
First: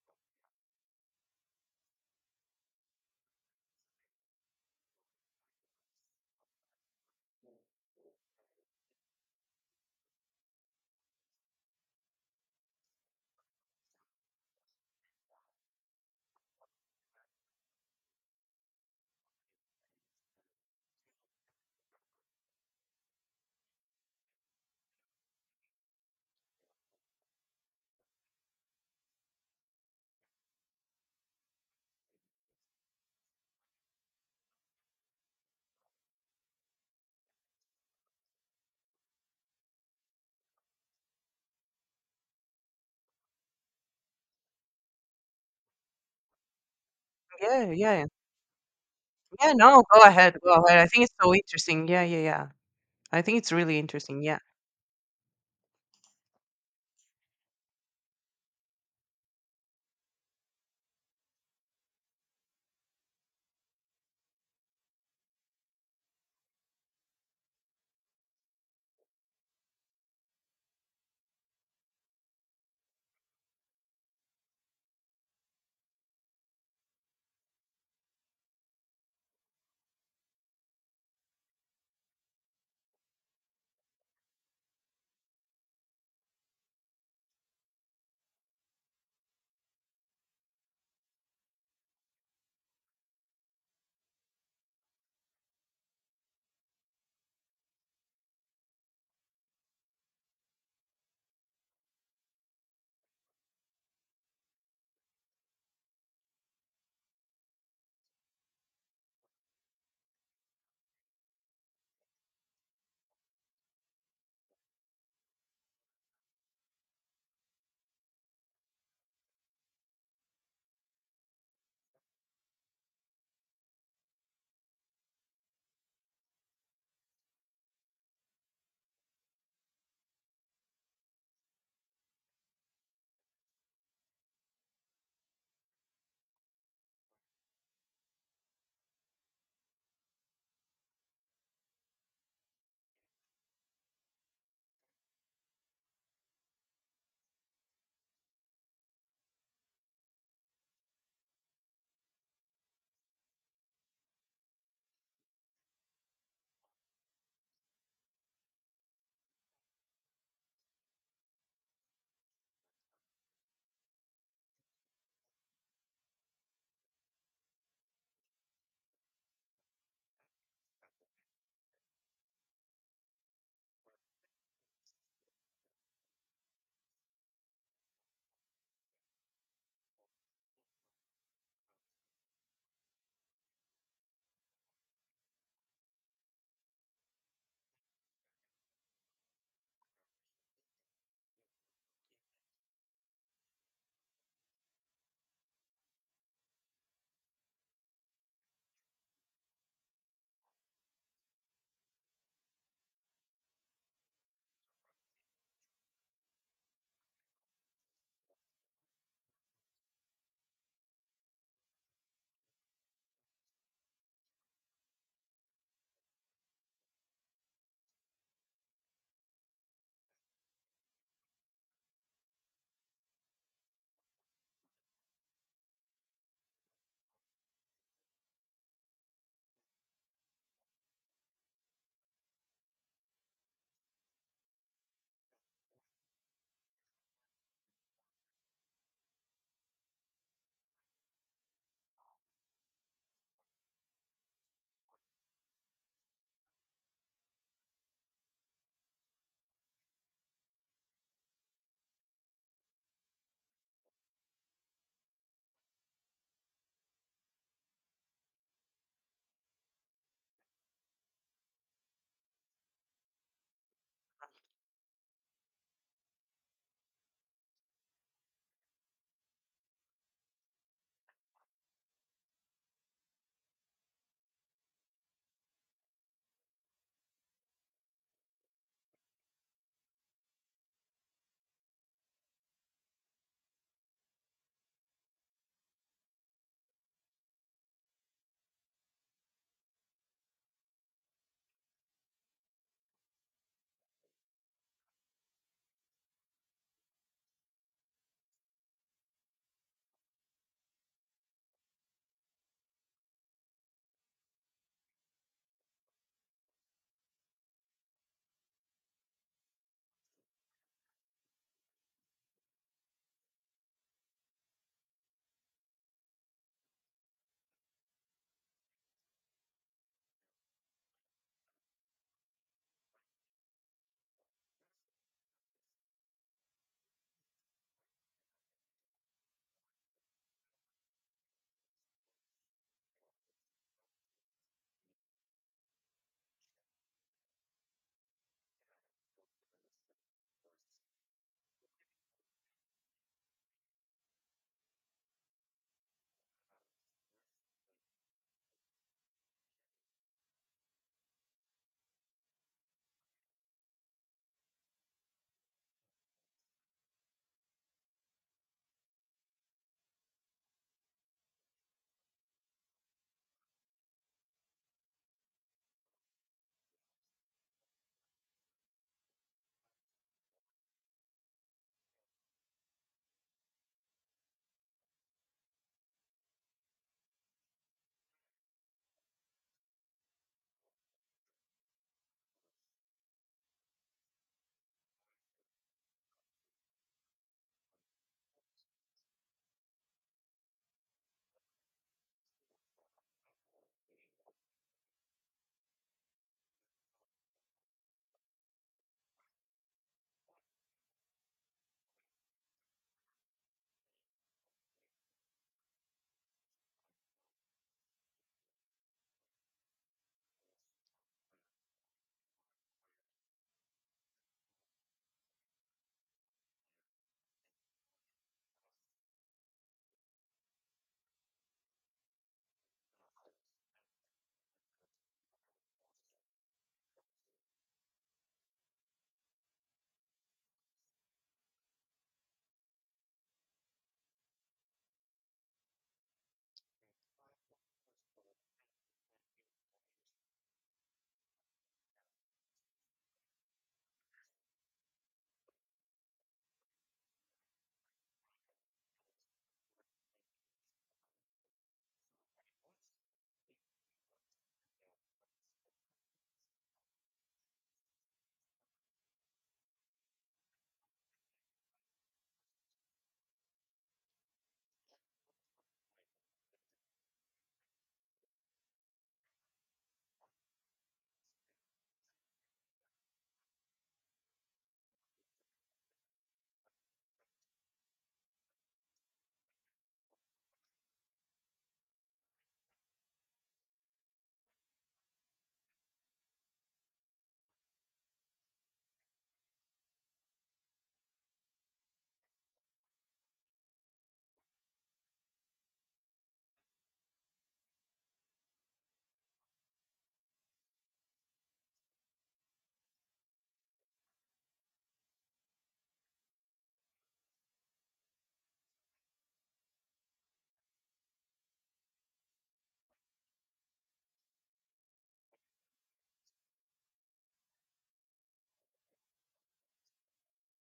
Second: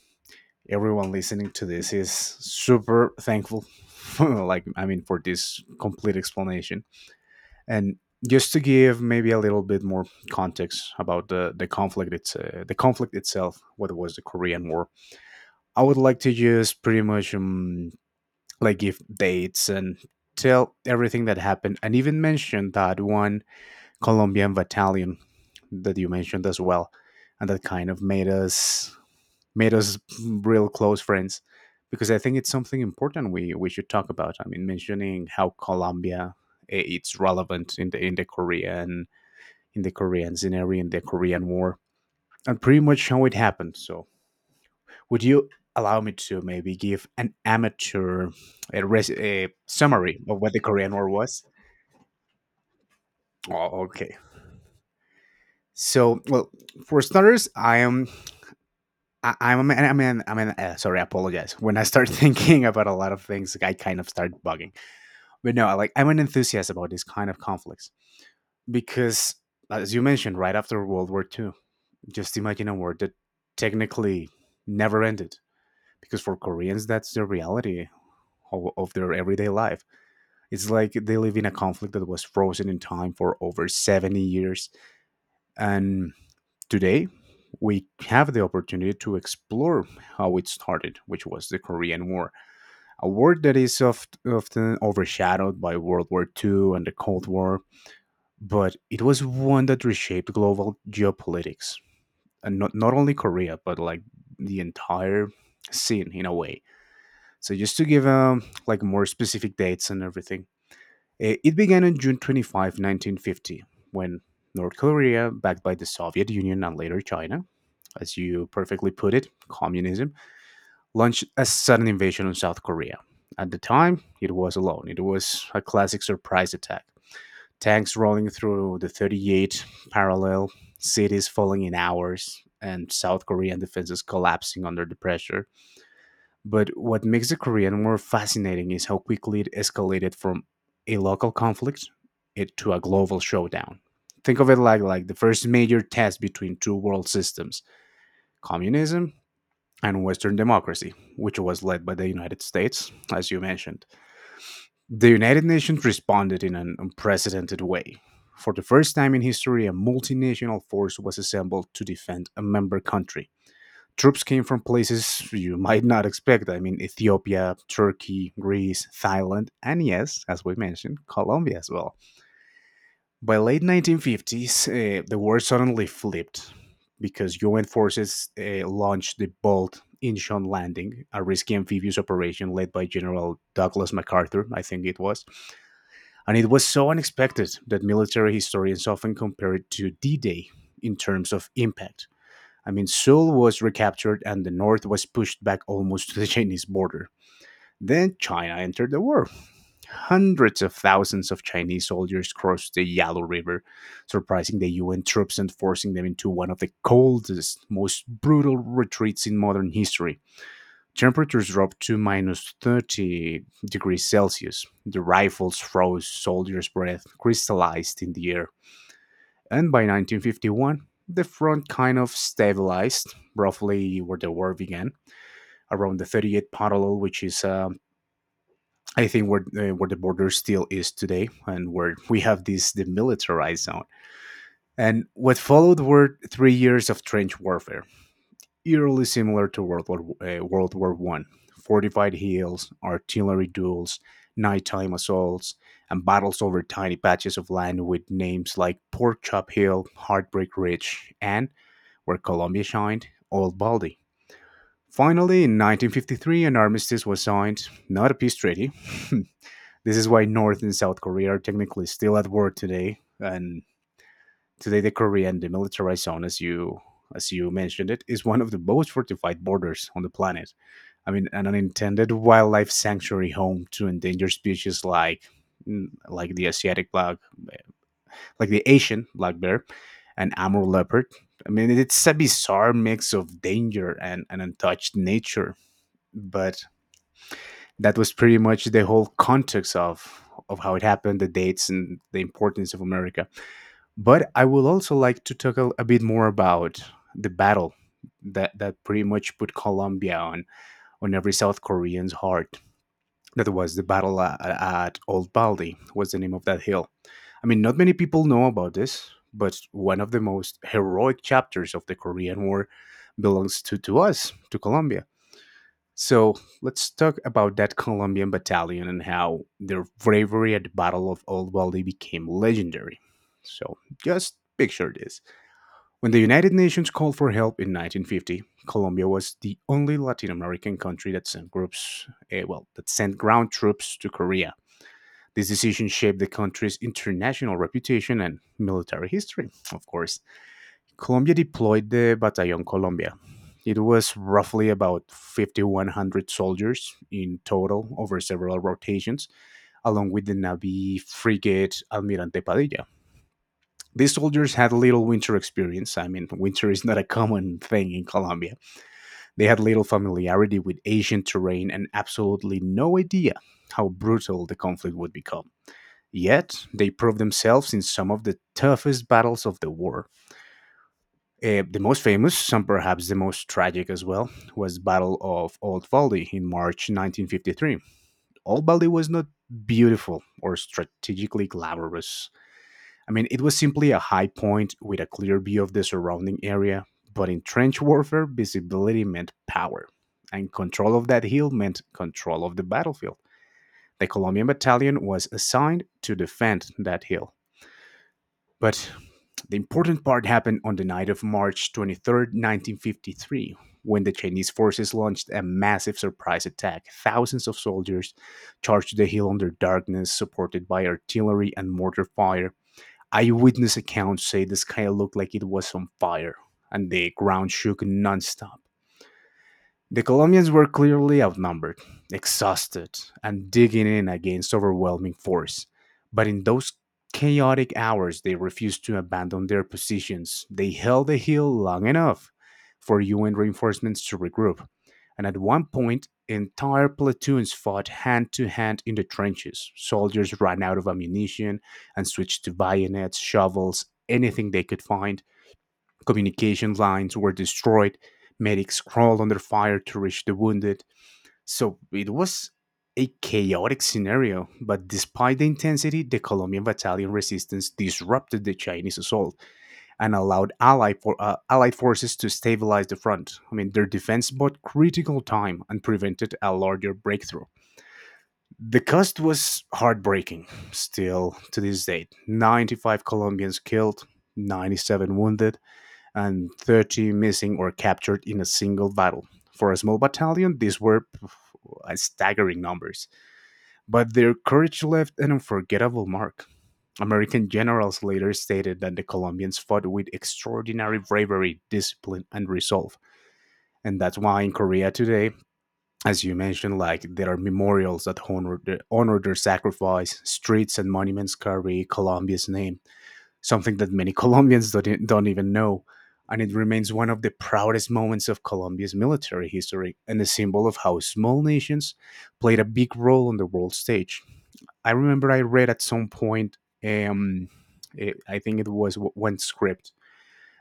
[SPEAKER 1] everyone listening to this is super thankful, <laughs> like I mean, for this complete explanation. And just to give maybe a little bit more context about the conflict, it's the conflict itself, what was the Korean War. I would like to just pretty much like give dates and tell everything that happened, and even mention that one Colombian battalion that you mentioned as well, and that kind of made us real close friends because I think it's something important we should talk about. I mean, mentioning how Colombia it's relevant in the Korean scenario in the Korean War and pretty much how it happened. So, would you allow me to maybe give an
[SPEAKER 2] Yeah, yeah,
[SPEAKER 1] amateur, a
[SPEAKER 2] yeah. No, go
[SPEAKER 1] summary
[SPEAKER 2] ahead,
[SPEAKER 1] of what
[SPEAKER 2] go
[SPEAKER 1] the
[SPEAKER 2] ahead. I
[SPEAKER 1] Korean
[SPEAKER 2] think
[SPEAKER 1] War
[SPEAKER 2] it's so
[SPEAKER 1] was?
[SPEAKER 2] interesting. Yeah, yeah, yeah. I think it's really
[SPEAKER 1] Oh, okay.
[SPEAKER 2] interesting. Yeah.
[SPEAKER 1] So, well, for starters, I, I'm sorry, I apologize. When I start <laughs> thinking about a lot of things, I kind of start bugging. But no, I'm an enthusiast about this kind of conflicts because, as you mentioned, right after World War II, just imagine a war that technically never ended. Because for Koreans, that's the reality of their everyday life. It's like they live in a conflict that was frozen in time for over 70 years. And today, we have the opportunity to explore how it started, which was the Korean War, a war that is often overshadowed by World War II and the Cold War, but it was one that reshaped global geopolitics, and not only Korea, but like the entire scene in a way. So just to give like more specific dates and everything. It began on June 25, 1950, when North Korea, backed by the Soviet Union and later China, as you perfectly put it, communism, launched a sudden invasion on South Korea. At the time, it was alone. It was a classic surprise attack. Tanks rolling through the 38th parallel, cities falling in hours, and South Korean defenses collapsing under the pressure. But what makes the Korean War fascinating is how quickly it escalated from a local conflict to a global showdown. Think of it like the first major test between two world systems, communism and Western democracy, which was led by the United States, as you mentioned. The United Nations responded in an unprecedented way. For the first time in history, a multinational force was assembled to defend a member country. Troops came from places you might not expect. I mean, Ethiopia, Turkey, Greece, Thailand, and yes, as we mentioned, Colombia as well. By late 1950s, the war suddenly flipped because UN forces launched the bold Incheon landing, a risky amphibious operation led by General Douglas MacArthur, I think it was. And it was so unexpected that military historians often compare it to D Day in terms of impact. I mean, Seoul was recaptured and the north was pushed back almost to the <laughs> Chinese border. Then China entered the war. Hundreds of thousands of Chinese soldiers crossed the Yalu River, surprising the UN troops and forcing them into one of the coldest, most brutal retreats in modern history. Temperatures dropped to minus 30 degrees Celsius. The rifles froze, soldiers' breath crystallized in the air. And by 1951, the front kind of stabilized, roughly where the war began, around the 38th parallel, which is, I think, where the border still is today, and where we have this demilitarized zone. And what followed were 3 years of trench warfare, eerily similar to World War One: fortified hills, artillery duels, nighttime assaults, and battles over tiny patches of land with names like Pork Chop Hill, Heartbreak Ridge, and where Colombia shined, Old Baldy. Finally, in 1953, an armistice was signed, not a peace treaty. <laughs> This is why North and South Korea are technically still at war today, and today the Korean demilitarized zone, as you mentioned it, is one of the most fortified borders on the planet. I mean, an unintended wildlife sanctuary home to endangered species like mm, like the Asiatic black like the Asian black bear and Amur leopard. I mean, it's a bizarre mix of danger and, untouched nature. But that was pretty much the whole context of how it happened, the dates, and the importance of America. But I would also like to talk a bit more about the battle that pretty much put Colombia on every South Korean's heart. That was the battle at Old Baldy, was the name of that hill. I mean, not many people know about this, but one of the most heroic chapters of the Korean War belongs to us, to Colombia. So let's talk about that Colombian battalion and how their bravery at the Battle of Old Baldy became legendary. So just picture this: when the United Nations called for help in 1950, Colombia was the only Latin American country that sent that sent ground troops to Korea. This decision shaped the country's international reputation and military history, of course. Colombia deployed the Batallón Colombia. It was roughly about 5,100 soldiers in total over several rotations, along with the Navy frigate Almirante Padilla. These soldiers had little winter experience. I mean, winter is not a common thing in Colombia. They had little familiarity with Asian terrain and absolutely no idea how brutal the conflict would become. Yet, they proved themselves in some of the toughest battles of the war. The most famous, some perhaps the most tragic as well, was Battle of Old Valdi in March 1953. Old Valdi was not beautiful or strategically glamorous. I mean, it was simply a high point with a clear view of the surrounding area, but in trench warfare, visibility meant power, and control of that hill meant control of the battlefield. The Colombian battalion was assigned to defend that hill. But the important part happened on the night of March 23, 1953, when the Chinese forces launched a massive surprise attack. Thousands of soldiers charged the hill under darkness, supported by artillery and mortar fire. Eyewitness accounts say the sky looked like it was on fire and the ground shook nonstop. The Colombians were clearly outnumbered, exhausted, and digging in against overwhelming force, but in those chaotic hours they refused to abandon their positions. They held the hill long enough for UN reinforcements to regroup, and at one point, entire platoons fought hand to hand in the trenches. Soldiers ran out of ammunition and switched to bayonets, shovels, anything they could find. Communication lines were destroyed. Medics crawled under fire to reach the wounded. So it was a chaotic scenario, but despite the intensity, the Colombian battalion resistance disrupted the Chinese assault and allowed allied forces to stabilize the front. I mean, their defense bought critical time and prevented a larger breakthrough. The cost was heartbreaking. Still to this date, 95 Colombians killed, 97 wounded, and 30 missing or captured in a single battle. For a small battalion, these were staggering numbers, but their courage left an unforgettable mark. American generals later stated that the Colombians fought with extraordinary bravery, discipline, and resolve. And that's why in Korea today, as you mentioned, like there are memorials that honor their sacrifice, streets and monuments carry Colombia's name, something that many <laughs> Colombians don't, e- don't even know. And it remains one of the proudest moments of Colombia's military history and a symbol of how small nations played a big role on the world stage. I remember I read at some point, um, I think it was one script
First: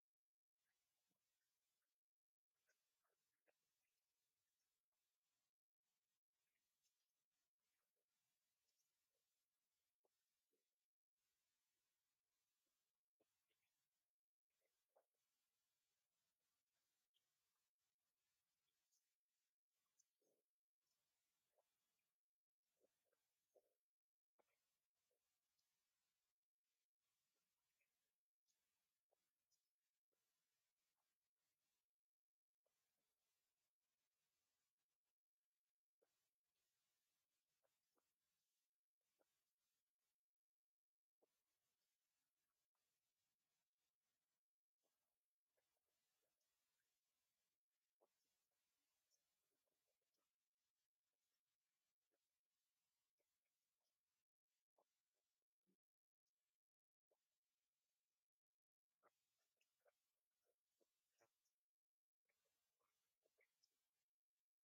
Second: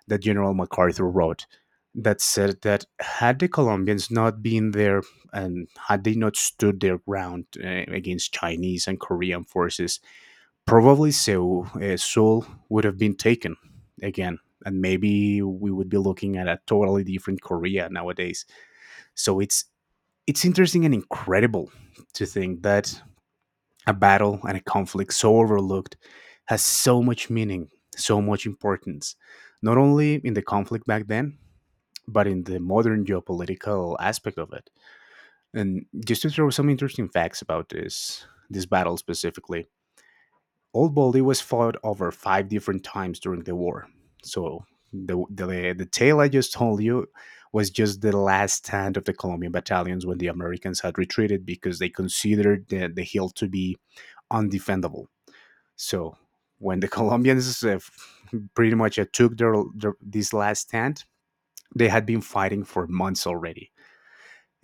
[SPEAKER 1] that General MacArthur wrote, that said that had the Colombians not been there and had they not stood their ground, against Chinese and Korean forces, probably so. Seoul would have been taken again, and maybe we would be looking at a totally different Korea nowadays. So it's interesting and incredible to think that a battle and a conflict so overlooked has so much meaning, so much importance, not only in the conflict back then, but in the modern geopolitical aspect of it. And just to throw some interesting facts about this battle specifically, Old Baldy was fought over five different times during the war. So the tale I just told you was just the last stand of the Colombian battalions when the Americans had retreated because they considered the hill to be undefendable. So when the <laughs> Colombians pretty much took their this last stand, they had been fighting for months already.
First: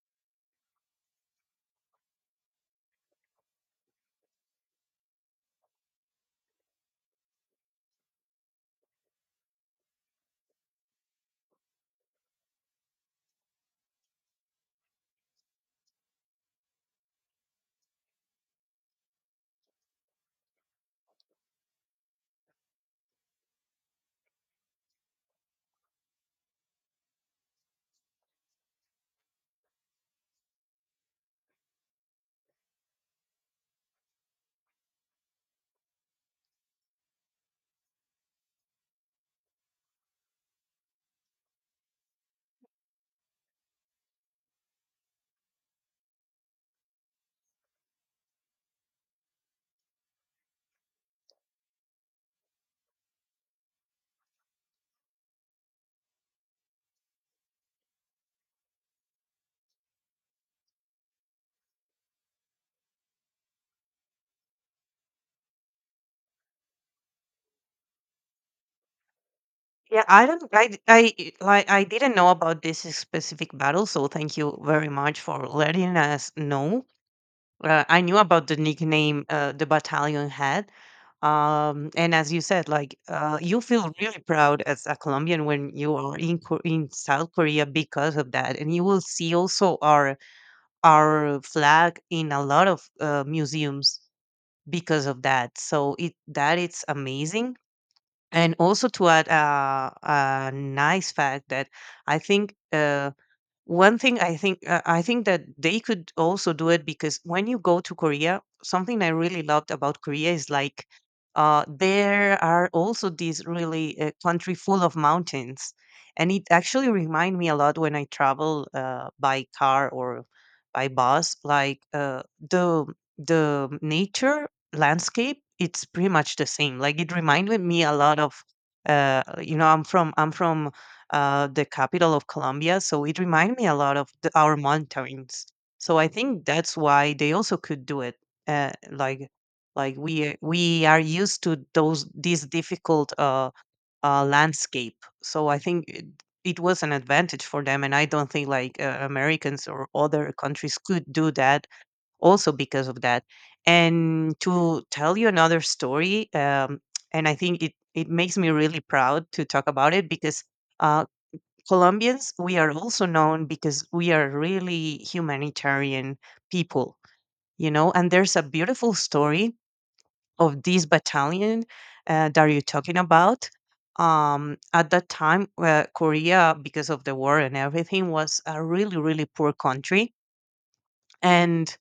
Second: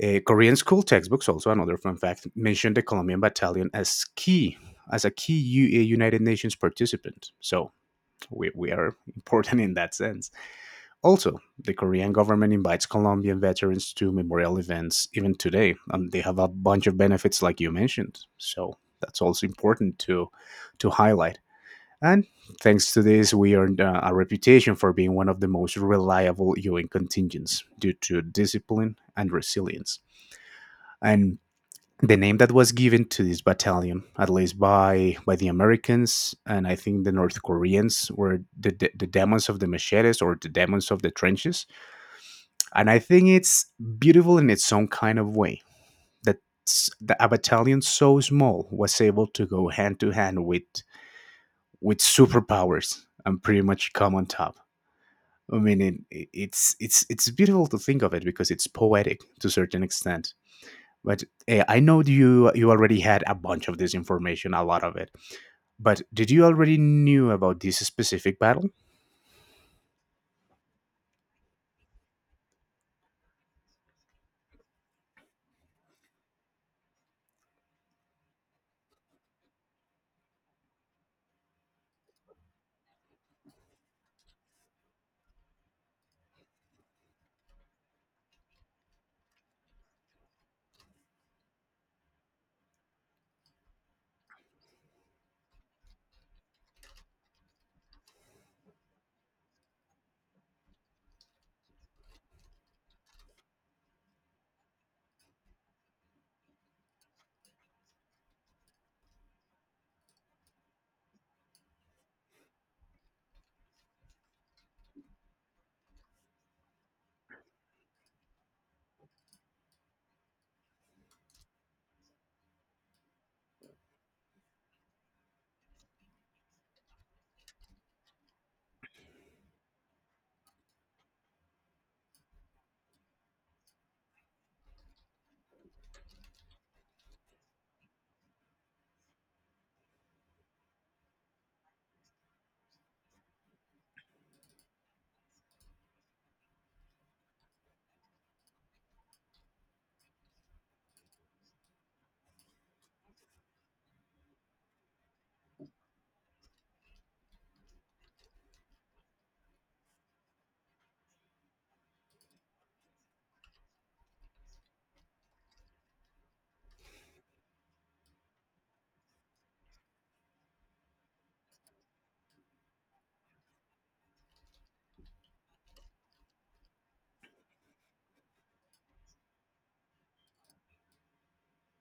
[SPEAKER 1] Korean school textbooks, also another fun fact, mentioned the Colombian battalion as key as a key U- United Nations participant. So we are <laughs> important in that sense. Also, the Korean government invites Colombian veterans to memorial events even today, and they have a bunch of benefits like you mentioned. So that's also important to highlight. And thanks to this, we earned a reputation for being one of the most reliable UN contingents due to discipline and resilience. And the name that was given to this battalion, at least by the Americans and I think the North Koreans, were the demons of the machetes or the demons of the trenches. And I think it's beautiful in its own kind of way that a battalion so small was able to go hand to hand with superpowers and pretty much come on top. I mean, it, it's beautiful to think of it because it's poetic to a certain extent. But I know you already had a bunch of this information, a lot of it. But did you already knew about this specific battle?
[SPEAKER 2] Yeah, I don't, I, d- I- like, I didn't know about this specific battle, so thank you very much for letting us know. I knew about the nickname, the battalion had. And as you said, like, you feel really proud as a Colombian when you are in in South Korea because of that, and you will see also our flag in a lot of museums because of that. So it, that it's amazing. And also to add a nice fact that I think. One thing I think that they could also do it, because when you go to Korea, something I really loved about Korea is like, there are also these really, country full of mountains, and it actually remind me a lot when I travel, by car or by bus. Like, the the nature landscape, it's pretty much the same. Like, it reminded me a lot of, you know, I'm from, the capital of Colombia. So it reminded me a lot of our mountains. So I think that's why they also could do it. Uh, like we are used to those these difficult, landscape. So I think it was an advantage for them, and I don't think like, Americans or other countries could do that also because of that. And to tell you another story, and I think it, it makes me really proud to talk about it because, uh, Colombians, we are also known because we are really humanitarian people, you know. And there's a beautiful story of this battalion that you're talking about. At that time, Korea, because of the war and everything, was a really, really poor country and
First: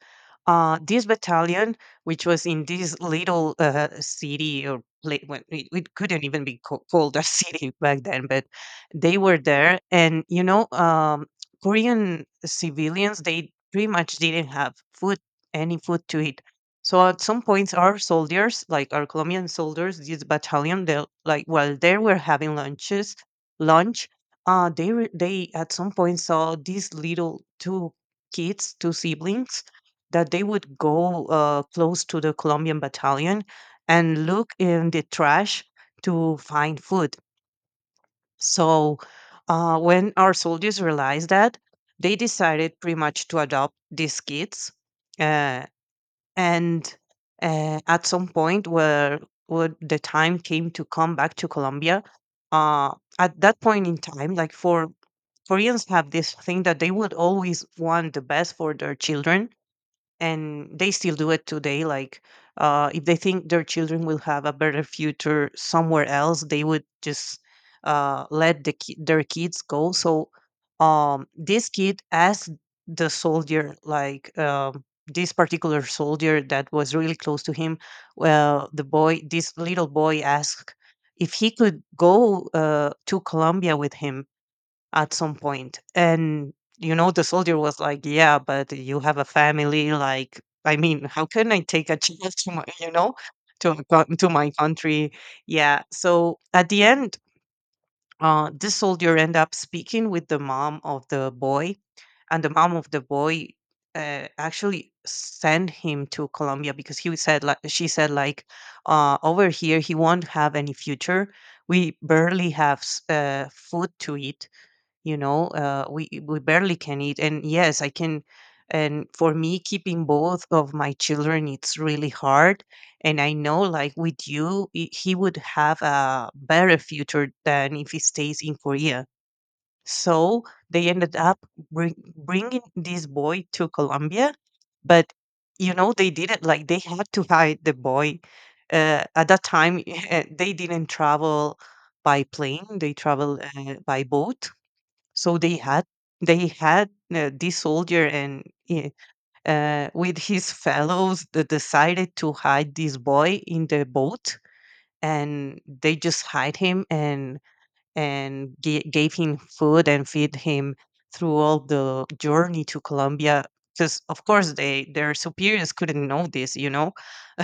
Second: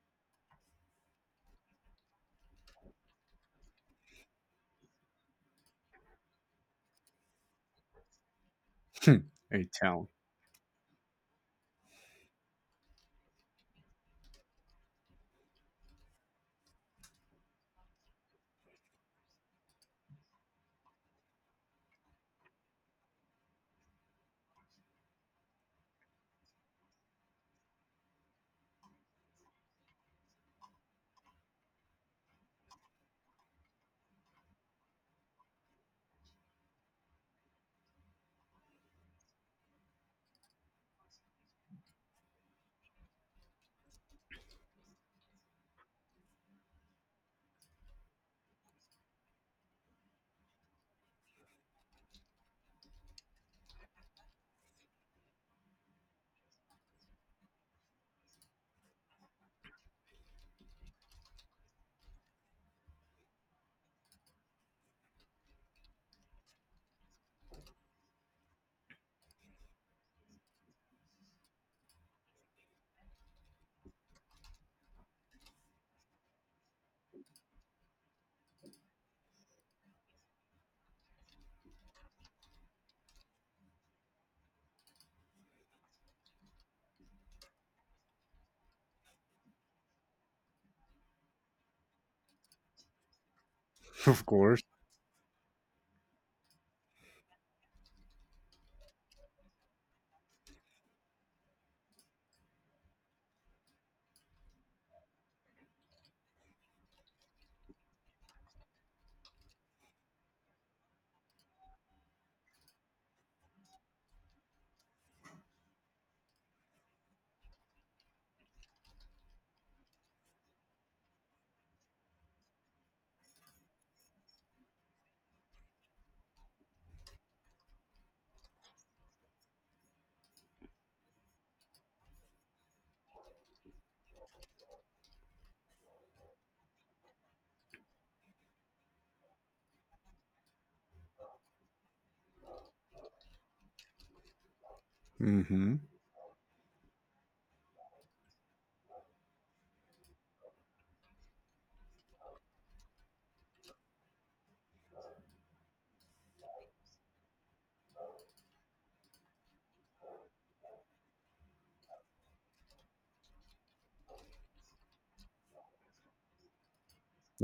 [SPEAKER 2] uh, this battalion, which was in this little city or place, it couldn't even be called a <laughs> city back then, but they
[SPEAKER 1] Hmm.
[SPEAKER 2] were
[SPEAKER 1] I
[SPEAKER 2] there,
[SPEAKER 1] tell. <laughs>
[SPEAKER 2] and Korean civilians they pretty much didn't have food, any food to eat. So at some points, our soldiers, like our Colombian soldiers, this battalion, they like while they were having lunch, they at some point saw these little two kids, two siblings, that they would go close to the Colombian battalion and look in the trash to find food. So when our soldiers realized that, they decided pretty much to adopt these kids. Uh, and at some point where the time came to come back to Colombia, uh, at that point in time, like, for Koreans have this thing that they would always want the best for their children, and they still do it today, like, if they think their children will have a better future somewhere else, they would just let their kids go. So this kid asked the soldier, like, this particular soldier that was really close to him. Well, the boy this little boy asked if he could go to Colombia with him at some point. And, you know, the soldier was like, yeah, but you have a family. Like, I mean, how can I take a <laughs> child to my, you know, to, a coun-
[SPEAKER 1] Of
[SPEAKER 2] to my
[SPEAKER 1] course.
[SPEAKER 2] country? Yeah. So at the end, this soldier end up speaking with the mom of the boy, and the mom of the boy actually sent him to Colombia because she said, like, over here he won't have any future. We barely have food to eat. We barely can eat, and yes I can, and for me keeping both of my children, it's really hard, and I know, like, with you he would have a better future than if he stays in Korea. So they ended up bringing this boy to Colombia. But they didn't, like, they had to hide the boy at that time. <laughs> They didn't travel by plane. They travel by boat. So
[SPEAKER 1] Hmm.
[SPEAKER 2] they had this soldier and i- with his fellows that decided to hide this boy in the boat, and they just hide him, and gave him food and feed him through all the journey to Colombia. Because of course they their superiors couldn't know this.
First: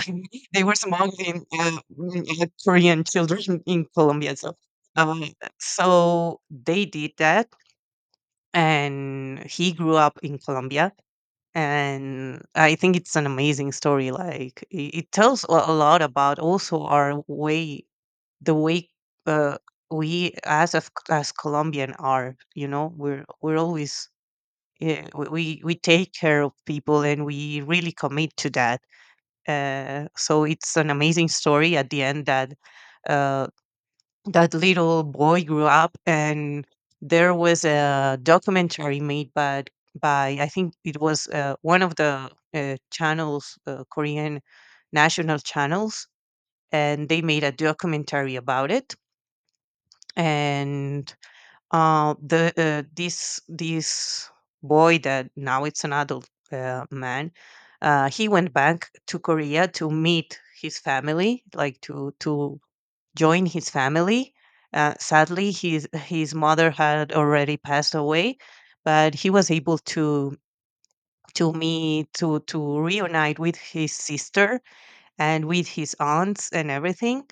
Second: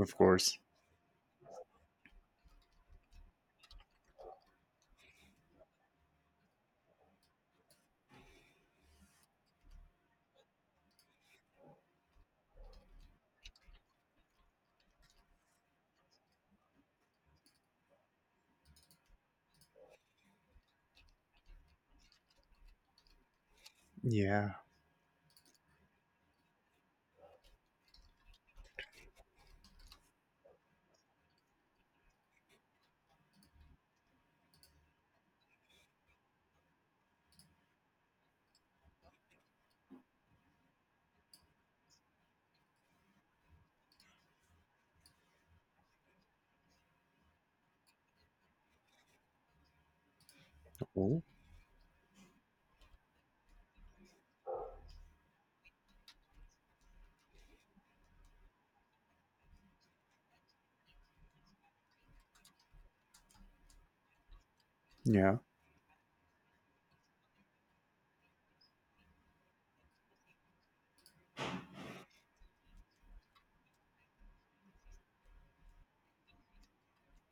[SPEAKER 1] Of course.
[SPEAKER 2] They were smuggling Korean children in Colombia. Um, so they did that, and he grew up in Colombia. And I think it's an amazing story. Like, it tells a lot about also our way, the way uh, we as Colombian are. You know, we're always,
[SPEAKER 1] Yeah.
[SPEAKER 2] yeah, we take care of people and we really commit to that. So it's an amazing story at the end, that uh, that little boy grew up, and there was a documentary made by, I think it was, one of the channels, Korean national channels, and they made a documentary about it, and
[SPEAKER 1] Oh,
[SPEAKER 2] the this this boy that now it's an adult man, he went back to Korea to meet his family, like, to join his family. Uh,
[SPEAKER 1] yeah.
[SPEAKER 2] sadly, his mother had already passed away, but he was able to meet to reunite with his sister and with his aunts and everything.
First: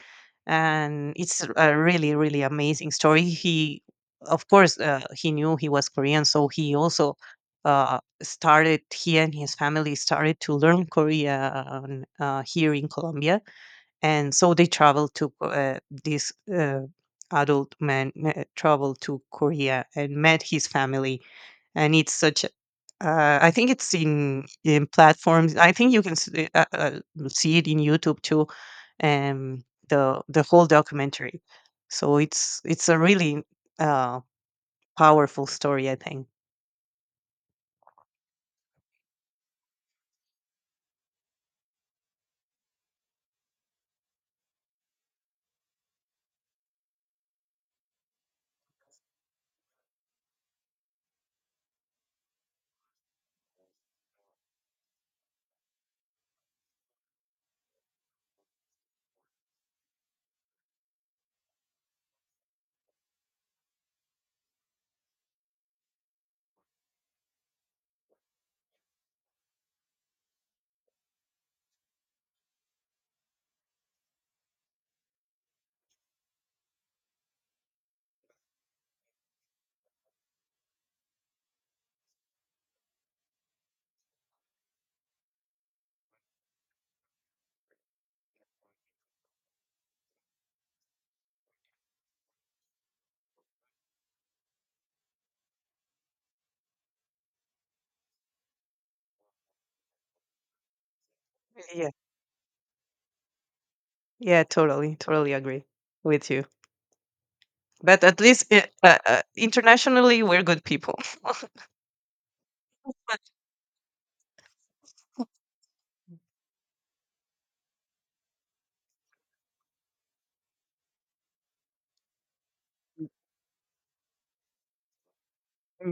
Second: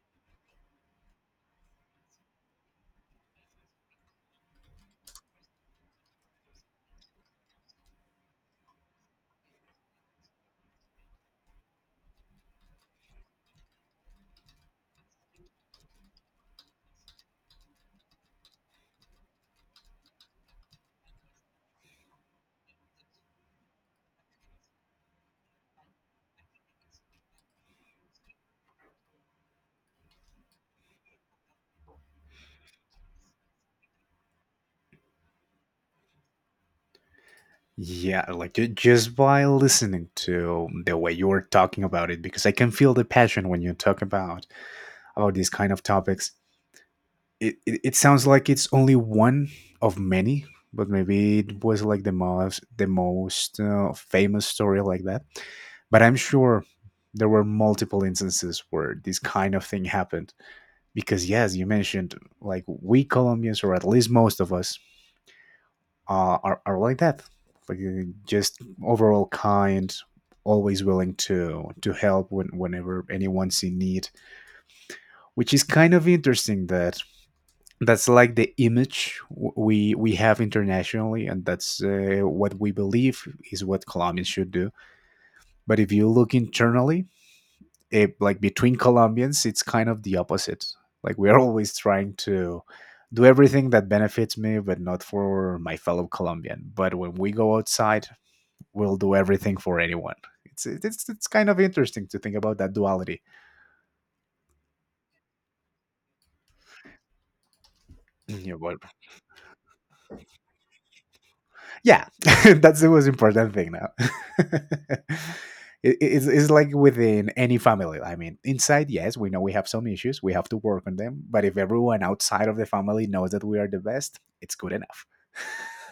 [SPEAKER 2] And it's a really, really amazing story. He, of course, he knew he was Korean, so he and his family started to learn Korean here in Colombia, and so they traveled to this adult man traveled to Korea and met his family. And it's such I think it's in platforms. I think you can uh, uh, uh, see it in YouTube too, the whole documentary. So it's a really uh powerful story, I think.
[SPEAKER 1] Yeah, like just by listening to the way you were talking about it, because I can feel the passion when you talk about these kind of topics. It sounds like it's only one of many, but maybe it was like the most famous story like that. But I'm sure there were multiple instances where this kind of thing happened, because yes you mentioned, like we Colombians, or at least most of us, are like that. Like just overall kind, always willing to help whenever anyone's in need, which is kind of interesting that that's like the image we have internationally, and that's what we believe is what Colombians should do. But if you look internally, it, like between Colombians it's kind of the opposite. Like we're <laughs> always trying to do everything that benefits me but not for my fellow Colombian. But when we go outside, we'll do everything for anyone. It's kind of
[SPEAKER 2] Yeah,
[SPEAKER 1] interesting to think about that duality.
[SPEAKER 2] yeah. Totally, totally agree with you. But at least,
[SPEAKER 1] Yeah, but
[SPEAKER 2] internationally, we're good people.
[SPEAKER 1] yeah, <laughs> that's the most important thing now. <laughs> It's like within any family. I mean, inside, yes, we know we have some issues, we have to work on them, but if everyone outside of the family knows that we are the best, it's good enough.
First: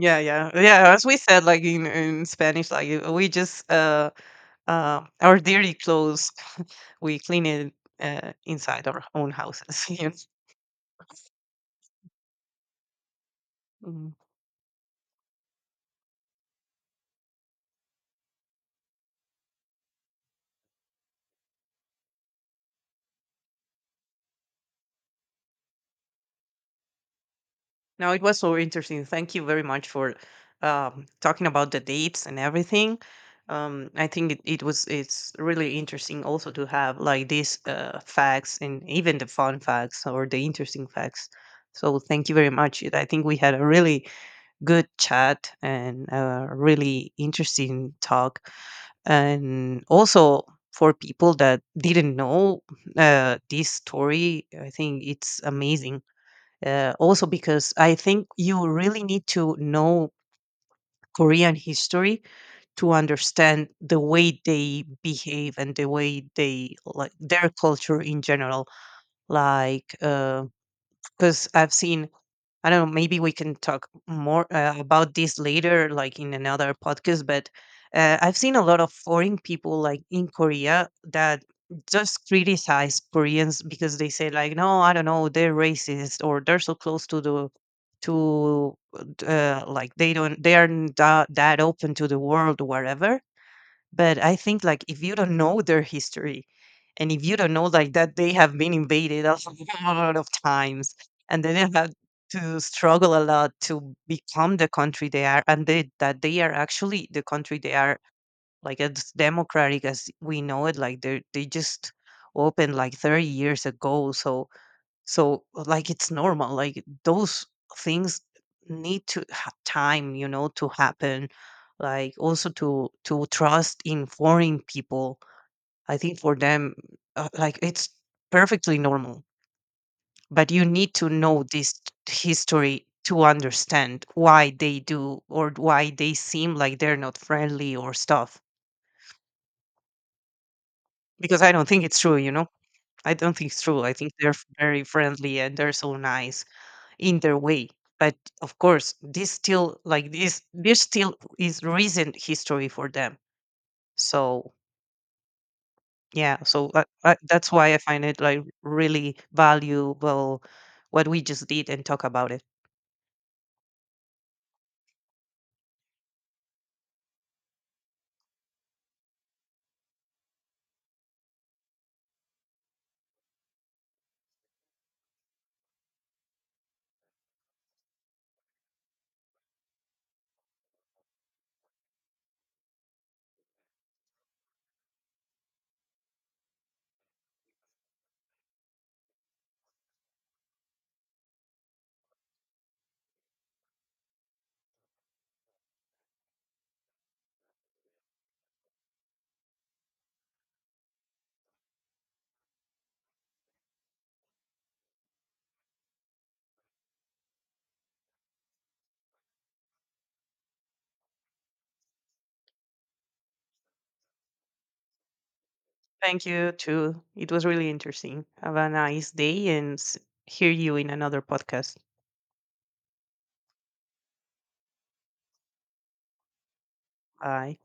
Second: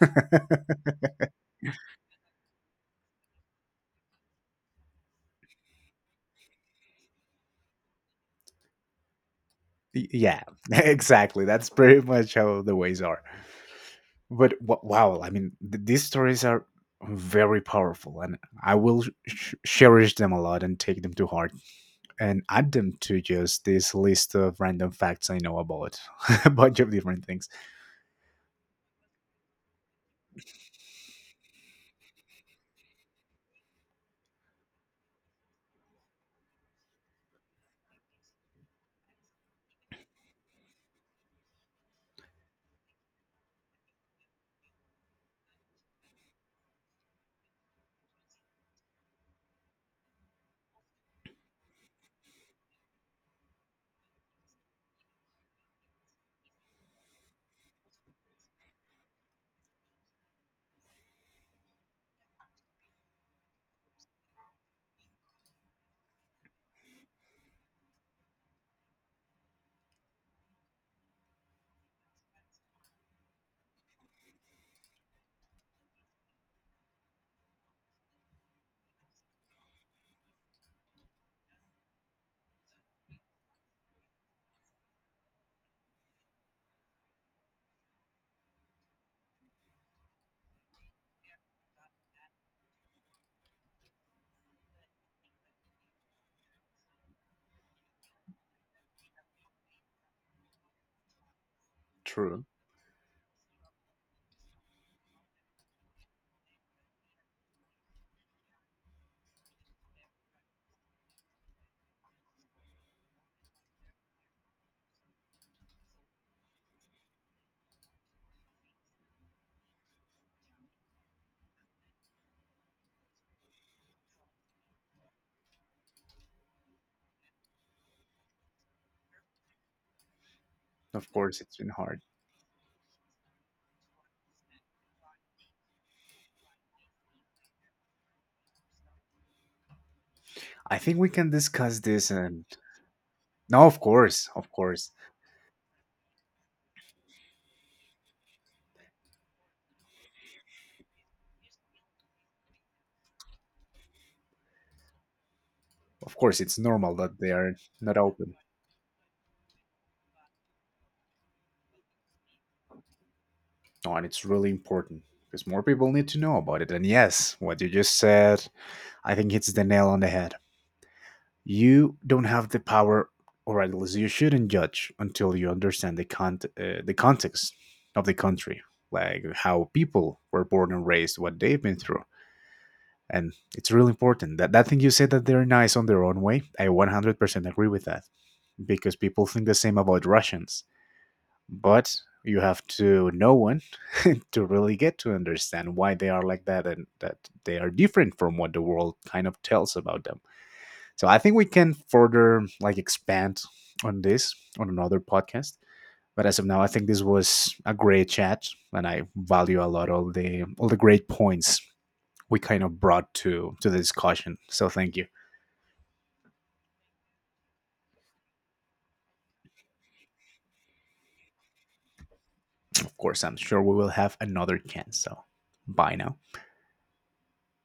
[SPEAKER 1] <laughs>
[SPEAKER 2] yeah, yeah. As we said, like, in, Spanish, like, we just our dirty clothes, <laughs> we clean it inside our own houses. <laughs> Yes.
[SPEAKER 1] Yeah, <laughs> exactly, that's pretty much how the ways are.
[SPEAKER 2] Mhm.
[SPEAKER 1] But wow, I mean, these stories are very powerful, and I will cherish them a lot and take them to heart, and add them to just this list of random facts I know about <laughs> a bunch of different things.
[SPEAKER 2] Now it was so interesting. Thank you very much for talking about the dates and everything. I think it's really interesting also to have, like, these facts and even the fun facts or the interesting facts. So thank you very much. I think we had a really good chat and a really interesting talk. And also for people that didn't know this story, I think it's amazing. Also because I think you really need to know Korean history to understand the way they behave and the way they, like, their culture in general. Like, because I've seen I don't know, maybe we can talk more about this later, like in another podcast. But I've seen a lot of foreign people, like in Korea, that just criticize Koreans because they say, like, no, I don't know, they're racist, or they're so close to the to like, they aren't that open to the world, or whatever. But I think, like, if you don't know their history, and if you don't know, like, that they have been invaded a <laughs> lot of times, and they didn't have
[SPEAKER 1] True.
[SPEAKER 2] to struggle a lot to become the country they are, and that they are actually the country they are, like, as democratic as we know it. Like, they just opened, like, 30 years ago. So, like, it's normal. Like, those things need to have time, to happen. Like, also to trust in foreign people. I think for them, like, it's perfectly normal. But you need
[SPEAKER 1] Of
[SPEAKER 2] to
[SPEAKER 1] course,
[SPEAKER 2] know
[SPEAKER 1] it's been
[SPEAKER 2] this
[SPEAKER 1] hard.
[SPEAKER 2] history to understand why they do or why they seem like they're not friendly or stuff.
[SPEAKER 1] I think we can
[SPEAKER 2] Because I don't
[SPEAKER 1] discuss
[SPEAKER 2] think it's
[SPEAKER 1] this
[SPEAKER 2] true, you
[SPEAKER 1] and.
[SPEAKER 2] know. I don't think it's
[SPEAKER 1] No, of
[SPEAKER 2] true. I think
[SPEAKER 1] course,
[SPEAKER 2] they're
[SPEAKER 1] of
[SPEAKER 2] very
[SPEAKER 1] course.
[SPEAKER 2] friendly and they're so nice in their way. But of course, this still like this there still is recent history for them. So
[SPEAKER 1] Of
[SPEAKER 2] yeah,
[SPEAKER 1] course, it's normal that they
[SPEAKER 2] that's
[SPEAKER 1] are
[SPEAKER 2] why I
[SPEAKER 1] not
[SPEAKER 2] find it,
[SPEAKER 1] open.
[SPEAKER 2] like, really valuable, what we just did and talk about it.
[SPEAKER 1] No, and it's really important because more people need to know about it. And yes, what you just said, I think it's the nail on the head. You don't have the power, or at least you shouldn't judge until you understand the the context of the country, like how people were born and raised, what they've been through, and it's really important. That that thing you said that they're nice on their own way, I 100% agree with that, because people think the same about Russians, but you have to know one <laughs> to really get to understand why they are like that, and that they are different from what the world kind of tells about them. So I think we can further like expand on this on another podcast. But as of now, I think this was a great chat, and I value a lot all the great points we kind of brought to the discussion. So thank you.
[SPEAKER 2] Thank you too. It was really interesting. Have a nice day, and hear you in another podcast.
[SPEAKER 1] Of course, I'm sure we will have another chance. So bye now.
[SPEAKER 2] Bye.